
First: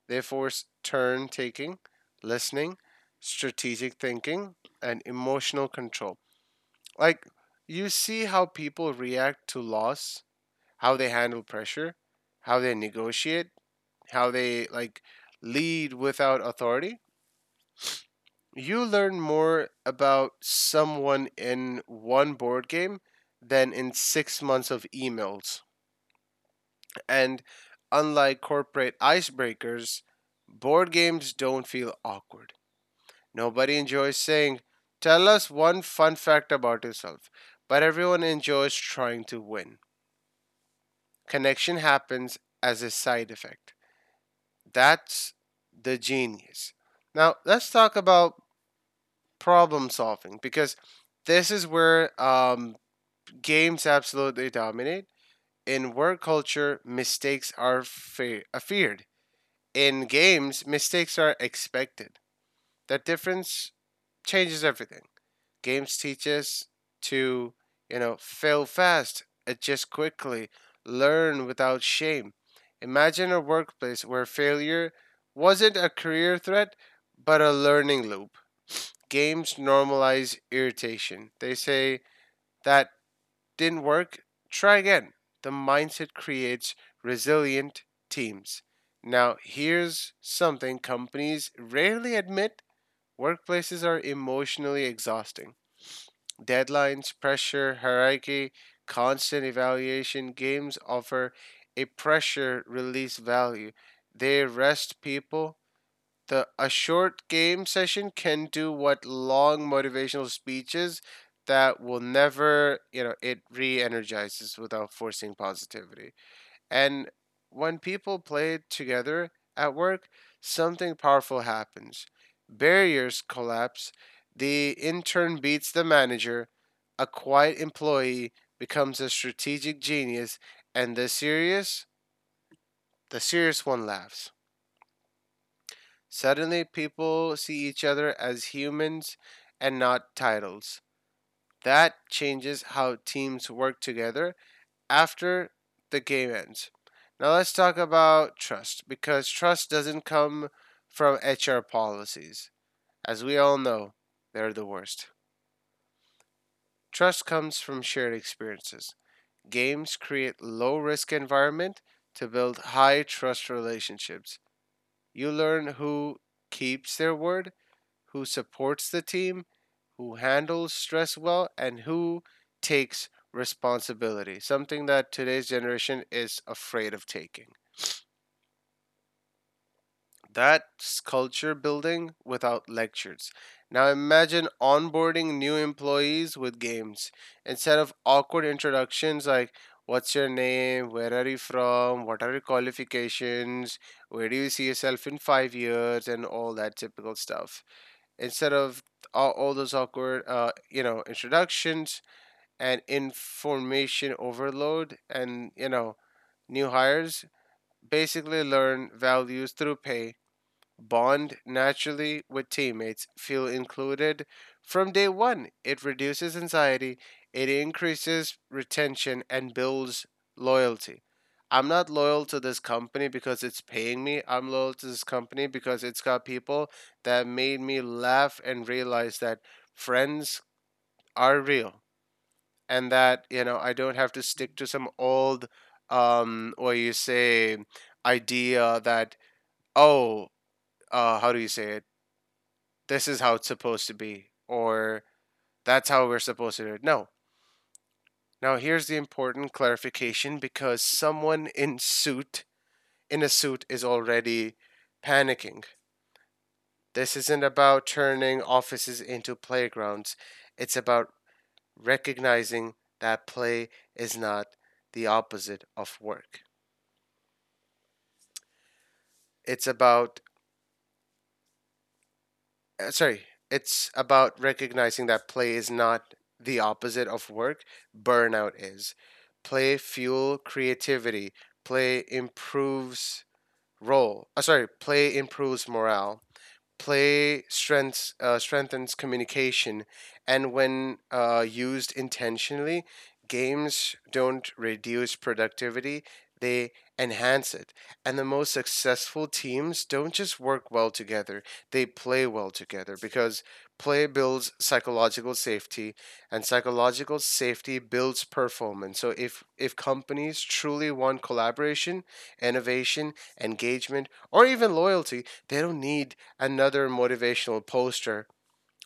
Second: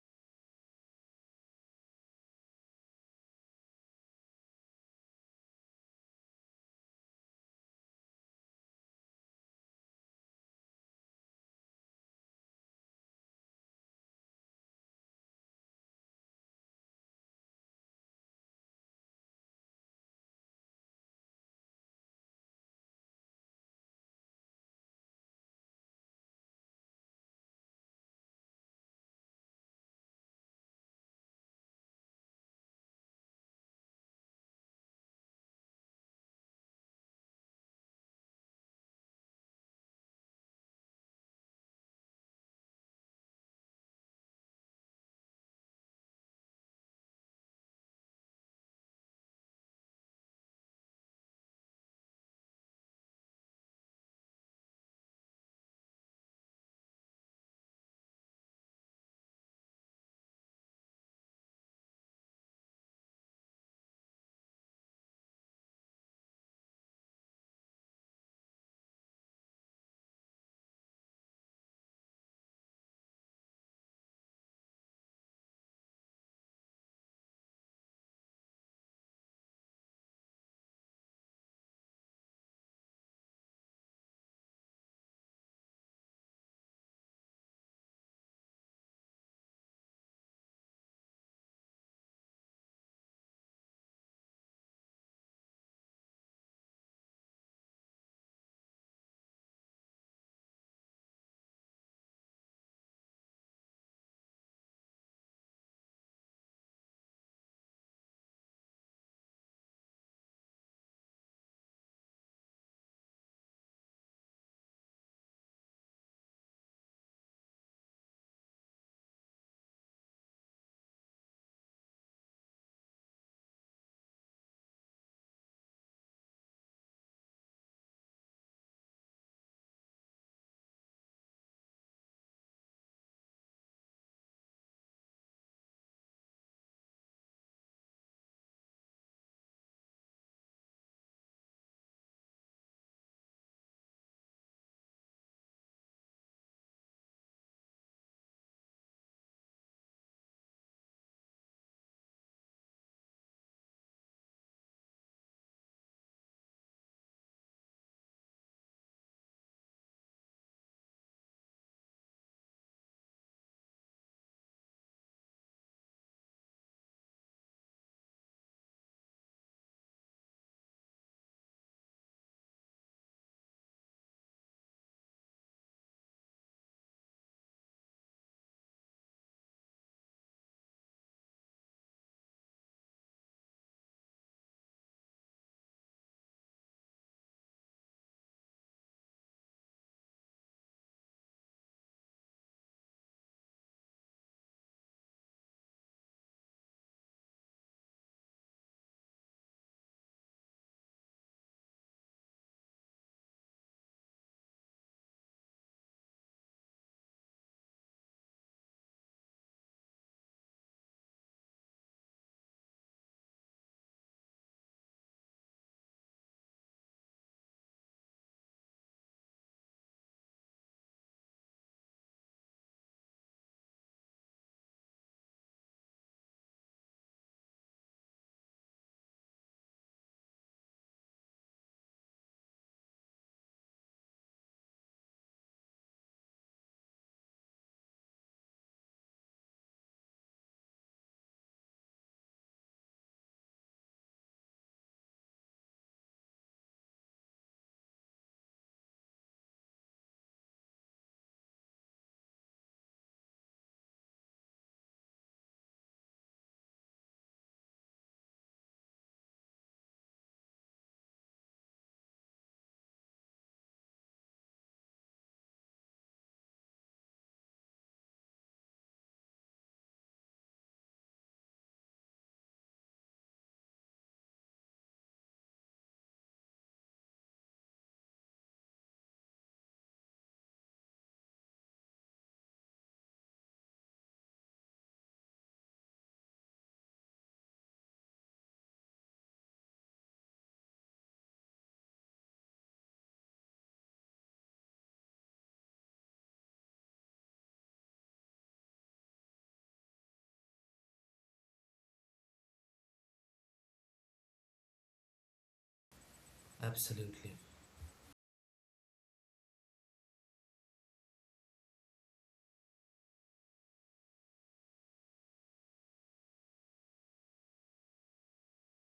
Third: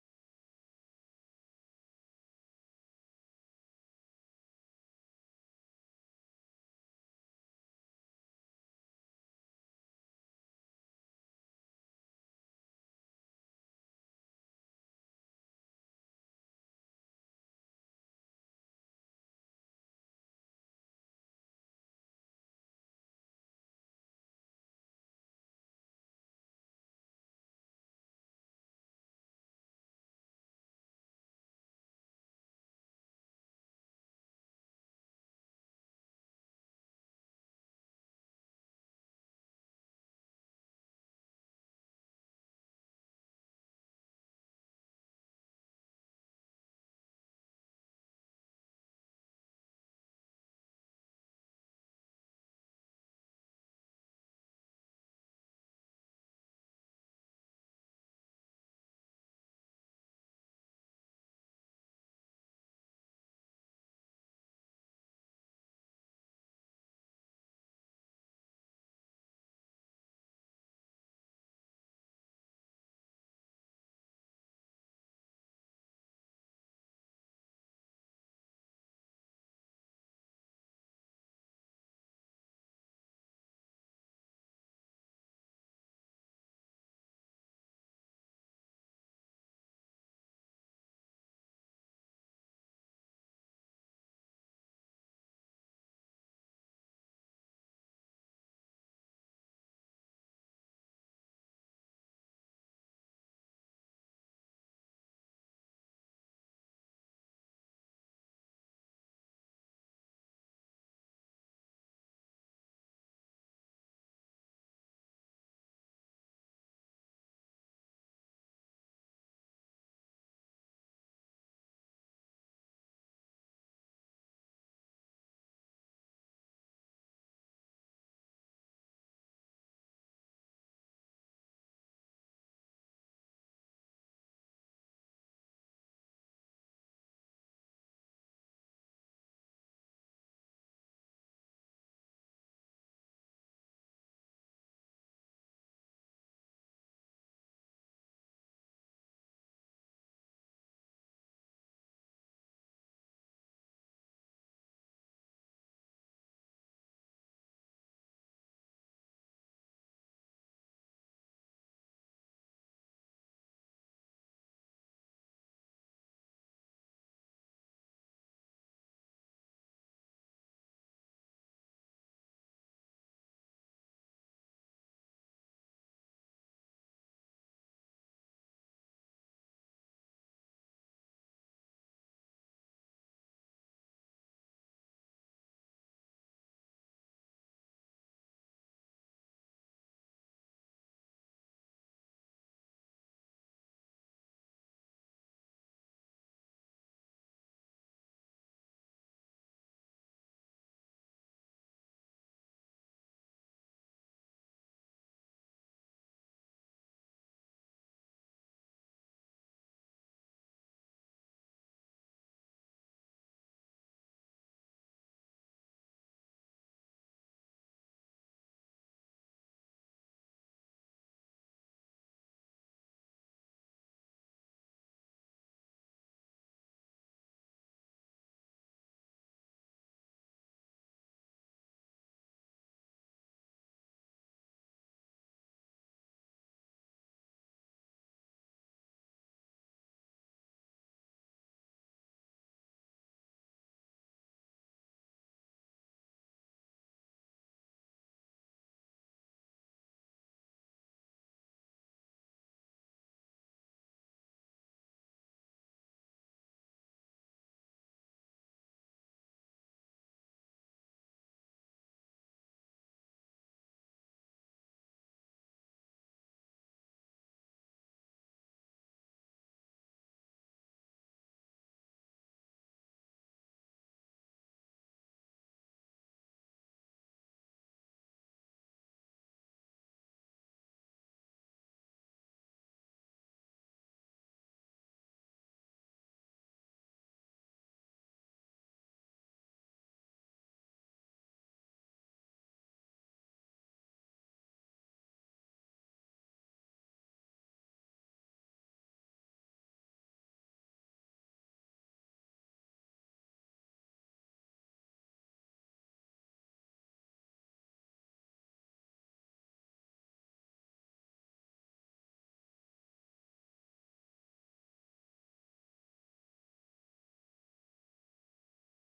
Speaker 2: They force turn taking, listening, strategic thinking, and emotional control. Like, you see how people react to loss, how they handle pressure, how they negotiate, how they like lead without authority. You learn more about someone in one board game than in 6 months of emails. And unlike corporate icebreakers, board games don't feel awkward. Nobody enjoys saying, tell us one fun fact about yourself, but everyone enjoys trying to win. Connection happens as a side effect. That's the genius. Now, let's talk about problem solving because this is where games absolutely dominate. In work culture, mistakes are feared. In games, mistakes are expected. That difference changes everything. Games teach us to, you know, fail fast, adjust quickly, learn without shame. Imagine a workplace where failure wasn't a career threat, but a learning loop. Games normalize irritation. They say that didn't work, try again. The mindset creates resilient teams. Now, here's something companies rarely admit, workplaces are emotionally exhausting. Deadlines, pressure, hierarchy, constant evaluation. Games offer a pressure release value. They rest people. The a short game session can do what long motivational speeches that will never, you know, it re-energizes without forcing positivity. And when people play together at work, something powerful happens. Barriers collapse, the intern beats the manager, a quiet employee becomes a strategic genius, and the serious one laughs. Suddenly, people see each other as humans and not titles. That changes how teams work together after the game ends. Now let's talk about trust because trust doesn't come from HR policies. As we all know, they're the worst. Trust comes from shared experiences. Games create low risk environment to build high trust relationships. You learn who keeps their word, who supports the team, who handles stress well, and who takes responsibility, something that today's generation is afraid of taking. That culture building without lectures. Now imagine onboarding new employees with games. Instead of awkward introductions like what's your name, where are you from, what are your qualifications, where do you see yourself in 5 years and all that typical stuff. Instead of all those awkward you know, introductions and information overload and you know, new hires basically learn values through pay, bond naturally with teammates, feel included from day one. It reduces anxiety, it increases retention, and builds loyalty. I'm not loyal to this company because it's paying me. I'm loyal to this company because it's got people that made me laugh and realize that friends are real and that, you know, I don't have to stick to some old, what you say, idea that, oh, how do you say it? This is how it's supposed to be or that's how we're supposed to do it. No. Now here's the important clarification because someone in a suit is already panicking. This isn't about turning offices into playgrounds. It's about recognizing that play is not the opposite of work. It's about uh, sorry, it's about recognizing that play is not the opposite of work, burnout is. Play fuel creativity, play improves role. Sorry, play improves morale. Play strengths strengthens communication, and when used intentionally, games don't reduce productivity; they enhance it. And the most successful teams don't just work well together; they play well together because play builds psychological safety, and psychological
Speaker 1: Absolutely.
Speaker 2: safety builds performance. So if companies truly want collaboration, innovation, engagement, or even loyalty, they don't need another motivational poster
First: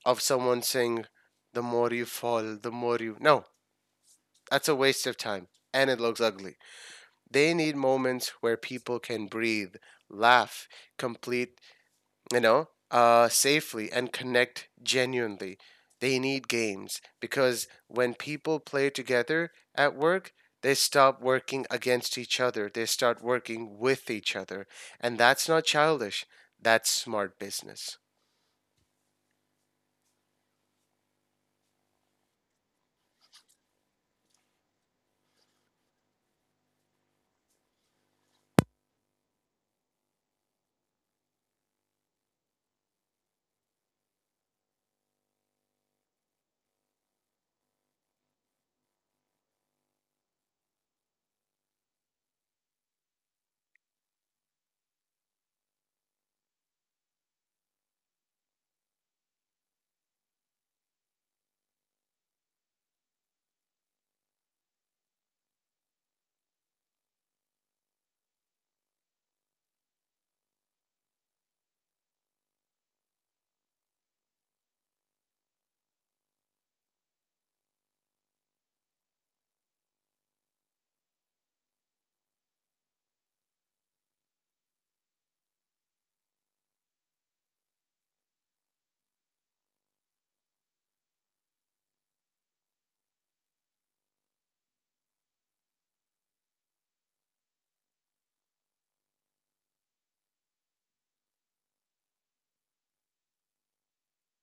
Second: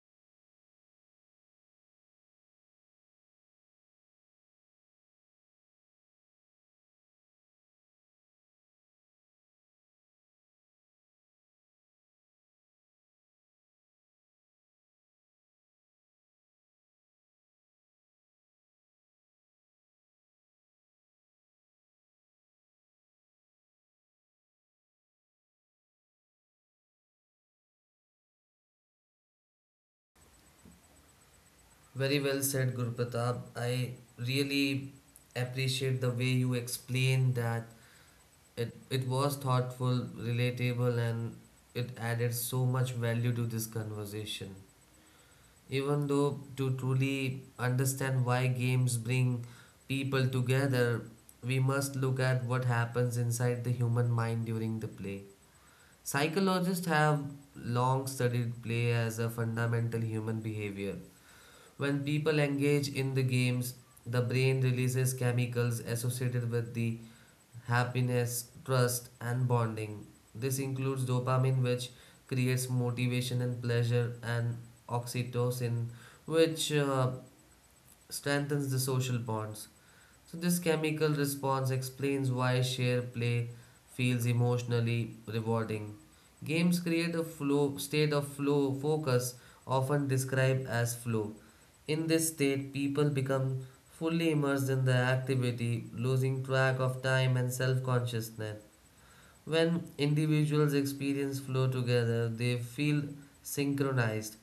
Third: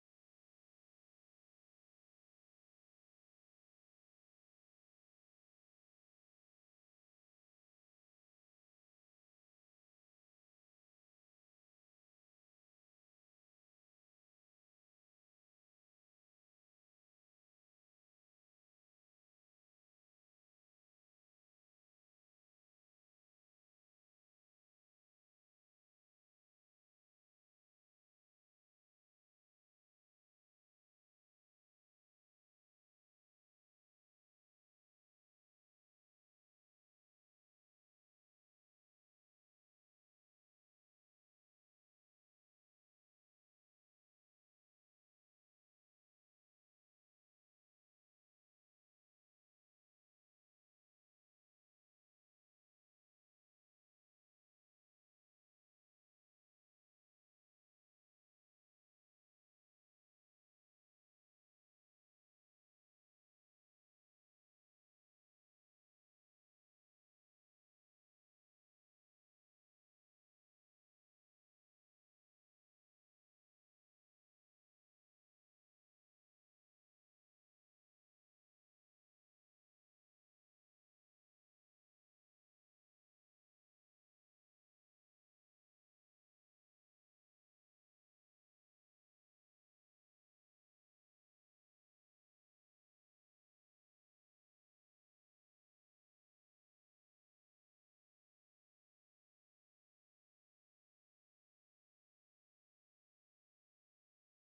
Speaker 2: of someone saying, the more you fall, the more you. No, that's a waste of time and it looks ugly. They need moments where people can breathe, laugh, complete, you know, safely and connect genuinely. They need games because when people play together at work, they stop working against each other. They start working with each other. And that's not childish, that's smart business.
Speaker 1: Very well said, Guru Pratap. I really appreciate the way you explained that it was thoughtful, relatable, and it added so much value to this conversation. Even though to truly understand why games bring people together, we must look at what happens inside the human mind during the play. Psychologists have long studied play as a fundamental human behavior. When people engage in the games, the brain releases chemicals associated with the happiness, trust, and bonding. This includes dopamine, which creates motivation and pleasure, and oxytocin, which strengthens the social bonds. So, this chemical response explains why share play feels emotionally rewarding. Games create a flow state of flow focus, often described as flow. In this state, people become fully immersed in the activity, losing track of time and self consciousness. When individuals experience flow together, they feel synchronized.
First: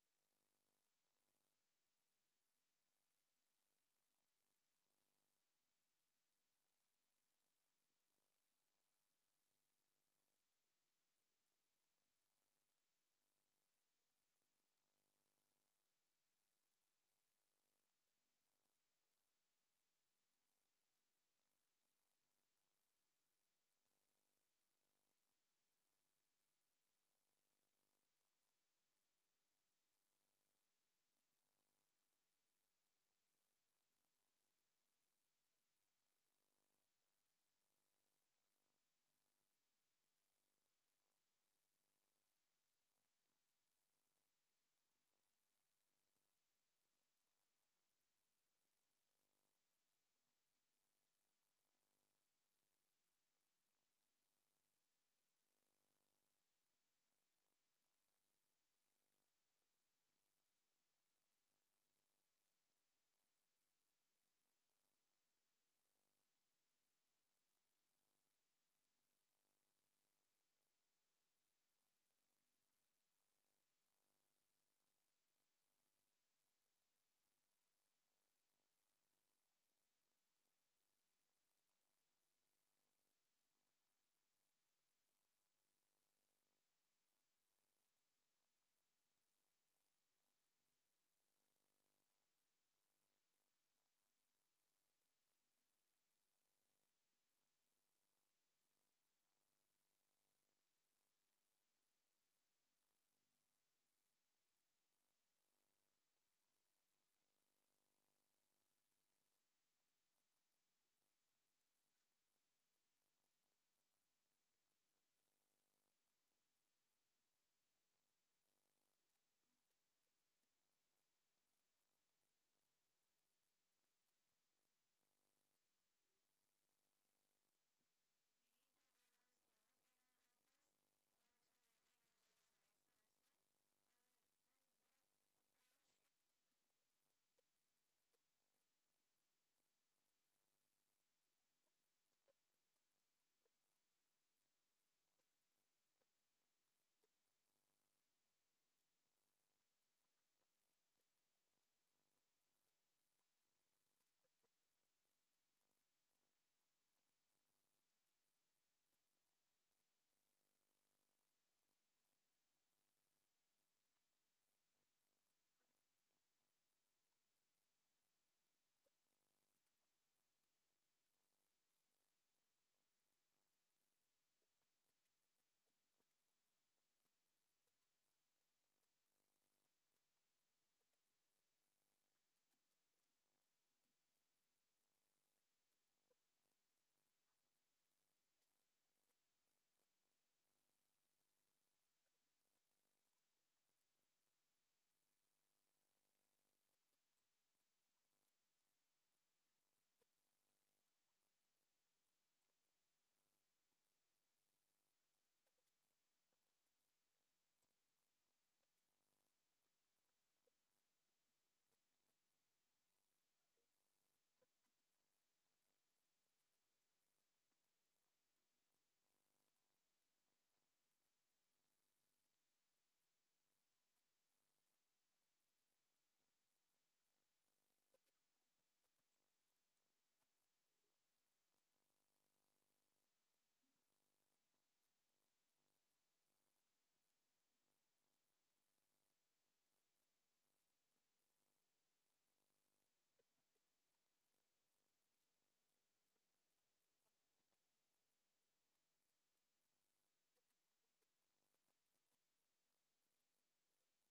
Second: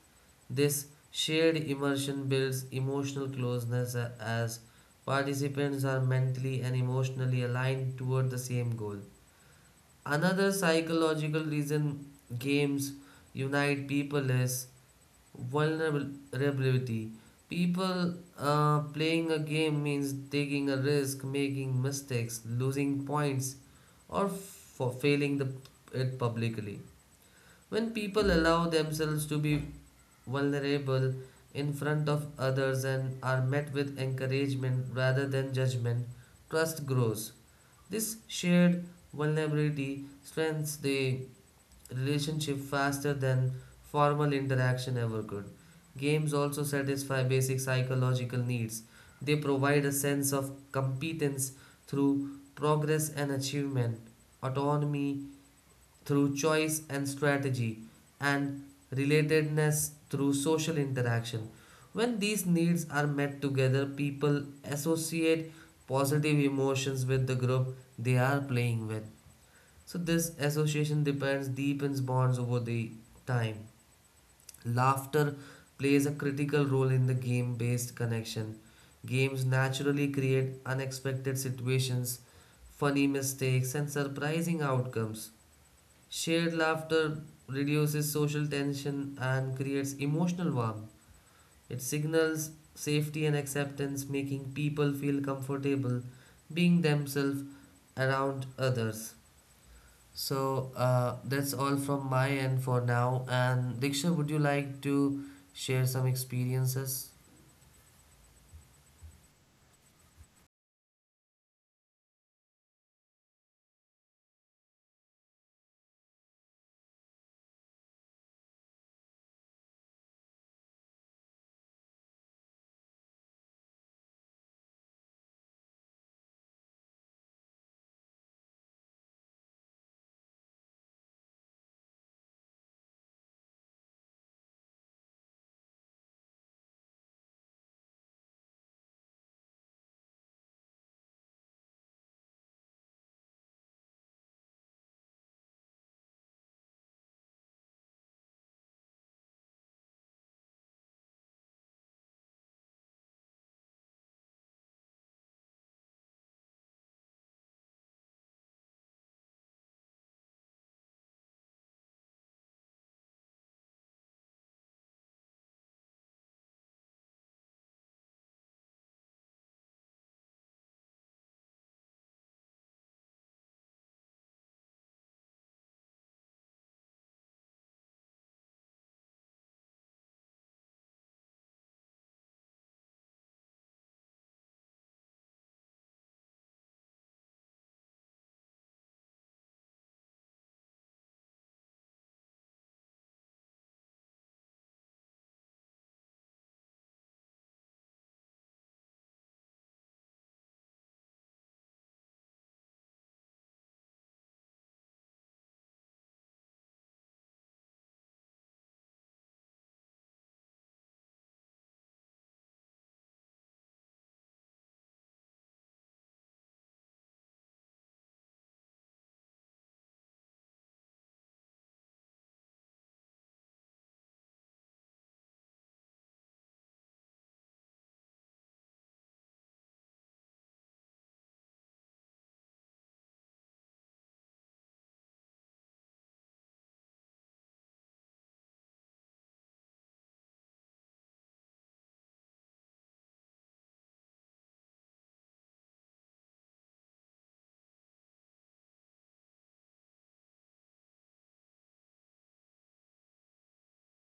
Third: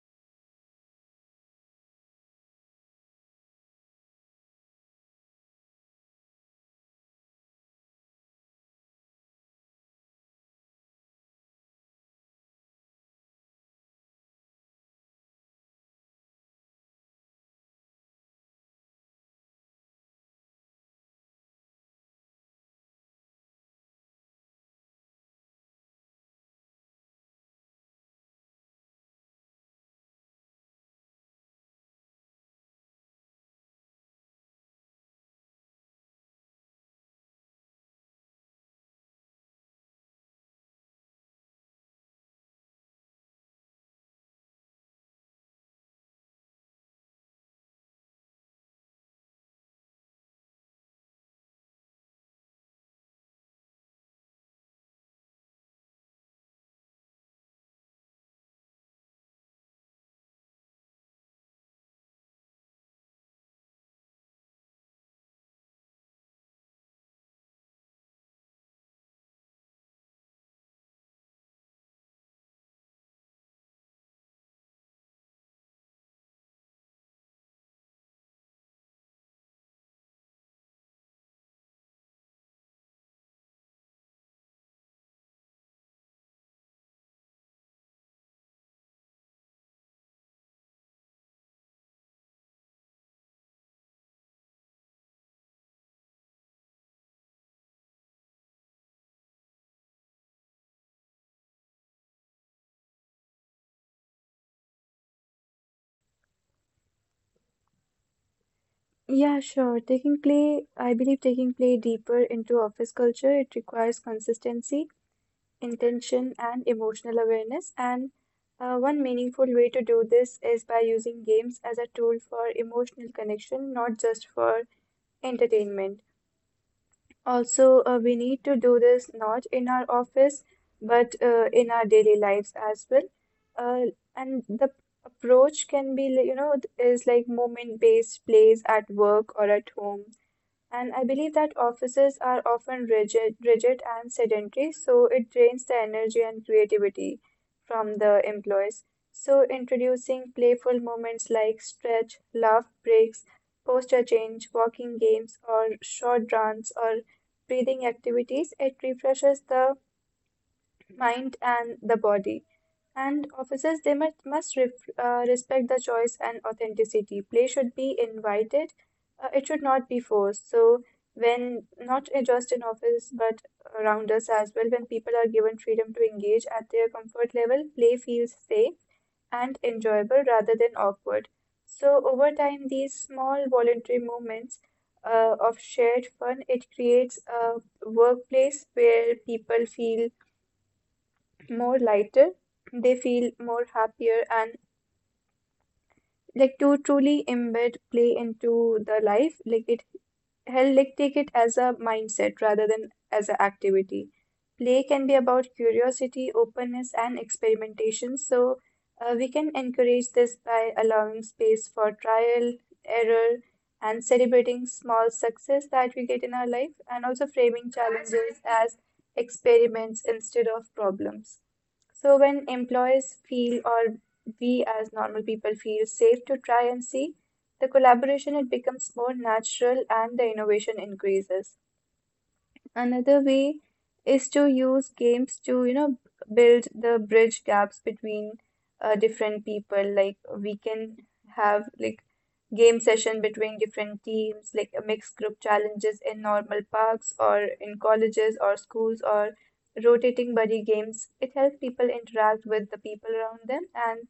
Speaker 1: This shared immersion builds emotional closeness as participants are mentally and emotionally aligned toward the same goal. Another psychological reason games unite people is vulnerability. People playing a game means taking a risk, making mistakes, losing points, or for failing the, it publicly. When people allow themselves to be vulnerable in front of others and are met with encouragement rather than judgment, trust grows. This shared vulnerability strengthens the relationship faster than formal interaction ever could. Games also satisfy basic psychological needs. They provide a sense of competence through progress and achievement, autonomy through choice and strategy, and relatedness through social interaction. When these needs are met together, people associate positive emotions with the group they are playing with. So this association depends deepens bonds over the time. Laughter plays a critical role in the game-based connection. Games naturally create unexpected situations, funny mistakes, and surprising outcomes. Shared laughter reduces social tension and creates emotional warmth. It signals safety and acceptance, making people feel comfortable being themselves around others. So that's all from my end for now. And Diksha, would you like to share some experiences?
Speaker 3: Yeah, sure. Taking play, I believe taking play deeper into office culture, it requires consistency, intention, and emotional awareness. And one meaningful way to do this is by using games as a tool for emotional connection, not just for entertainment. Also, we need to do this not in our office, but in our daily lives as well. Uh, and the approach can be, is like moment-based plays at work or at home, and I believe that offices are often rigid and sedentary, so it drains the energy and creativity from the employees. So introducing playful moments like stretch, laugh breaks, posture change, walking games, or short runs or breathing activities, it refreshes the mind and the body. And officers, they must respect the choice and authenticity. Play should be invited, it should not be forced. So, when not just in office but around us as well, when people are given freedom to engage at their comfort level, play feels safe and enjoyable rather than awkward. So, over time, these small voluntary movements of shared fun, it creates a workplace where people feel more lighter. They feel more happier and like to truly embed play into the life, like it help like take it as a mindset rather than as an activity. Play can be about curiosity, openness, and experimentation. So we can encourage this by allowing space for trial, error, and celebrating small success that we get in our life, and also framing challenges as experiments instead of problems. So when employees feel or we as normal people feel safe to try and see the collaboration, it becomes more natural and the innovation increases. Another way is to use games to, you know, build the bridge gaps between different people. Like we can have like game session between different teams, like a mixed group challenges in normal parks or in colleges or schools or rotating buddy games. It helps people interact with the people around them and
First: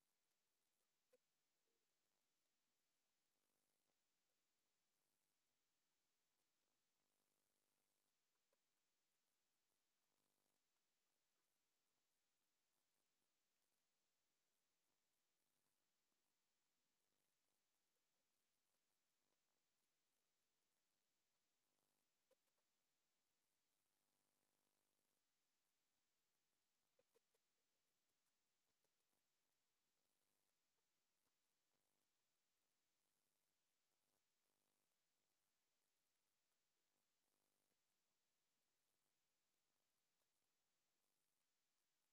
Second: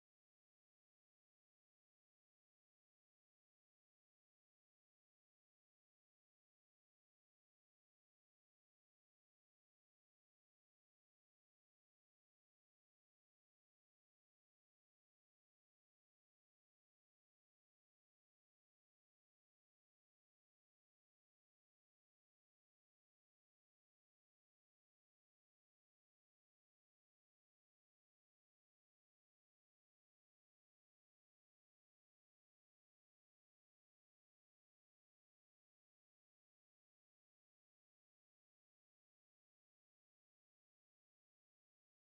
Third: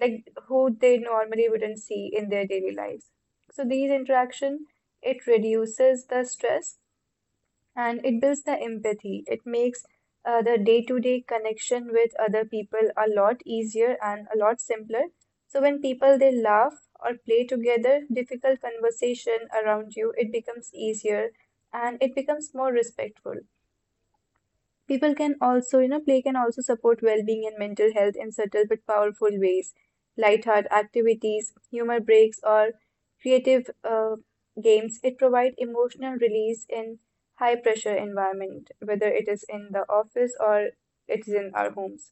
Speaker 3: like who they normally wouldn't see in their daily lives. So these interaction it reduces the stress and it builds the empathy. It makes the day-to-day connection with other people a lot easier and a lot simpler. So when people they laugh or play together, difficult conversation around you, it becomes easier and it becomes more respectful. People can also, you know, play can also support well-being and mental health in subtle but powerful ways. Lightheart activities, humor breaks, or creative games, it provide emotional release in high-pressure environment, whether it is in the office or it is in our homes.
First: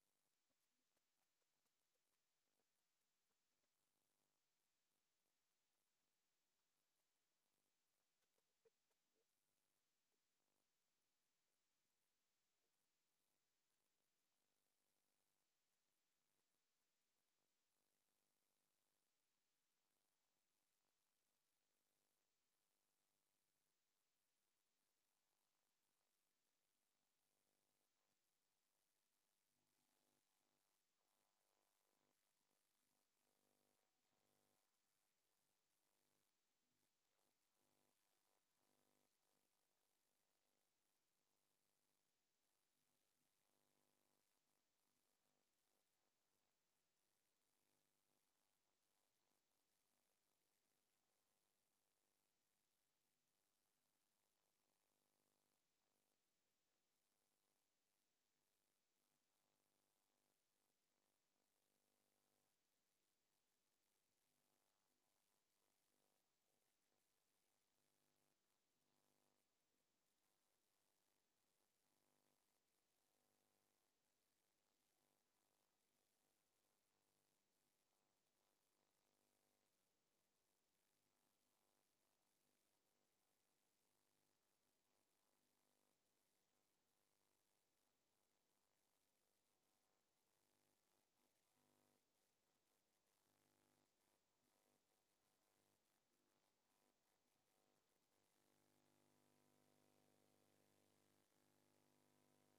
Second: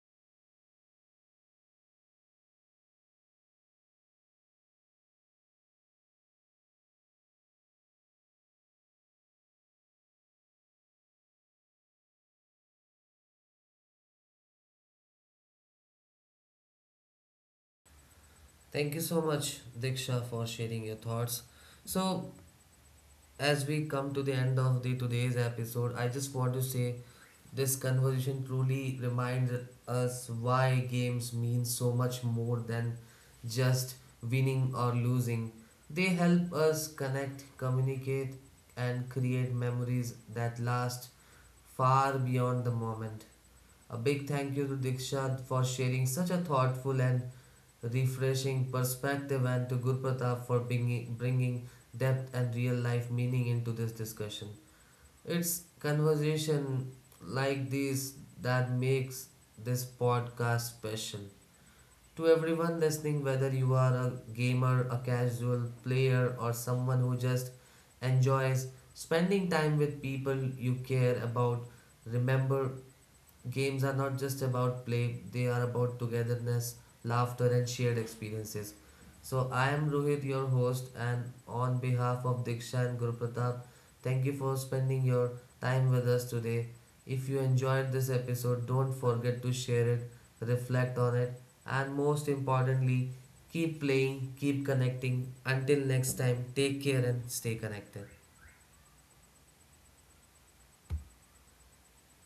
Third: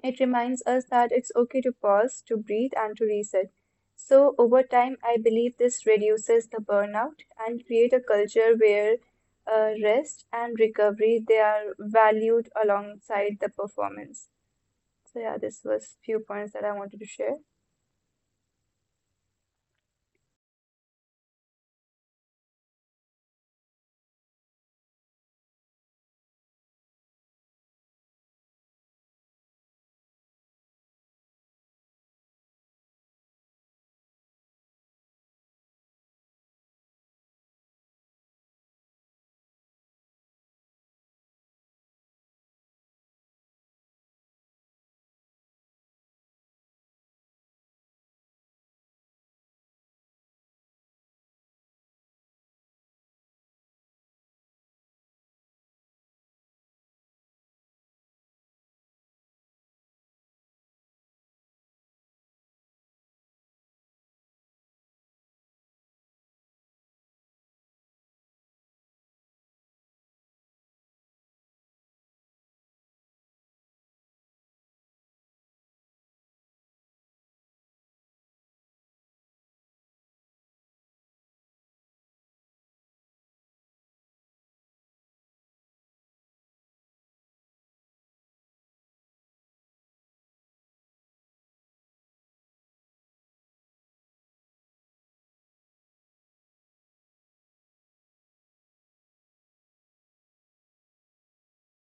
Speaker 3: It reminds us that it's okay to pause, to breathe, and to reset. So, over time, I believe this reduces the burnout and create a culture where rest and recovery they are valued alongside the performance. So, yeah, this was few points that I wanted to share.
Speaker 1: Thank you so much, Diksha, for sharing your thoughts. So as we come to the end of the today's episode, I just want to say this conversation truly reminds us why games mean so much more than just winning or losing. They help us connect, communicate, and create memories that last far beyond the moment. A big thank you to Diksha for sharing such a thoughtful and refreshing perspective, and to Guru Pratap for bringing depth and real life meaning into this discussion. It's conversation like these that makes this podcast special. To everyone listening, whether you are a gamer, a casual player, or someone who just enjoys spending time with people you care about, remember games are not just about play, they are about togetherness, laughter, and shared experiences. So, I am Rohit, your host, and on behalf of Diksha and Guru Pratap, thank you for spending your time with us today. If you enjoyed this episode, don't forget to share it, reflect on it, and most importantly, keep playing, keep connecting. Until next time, take care and stay connected.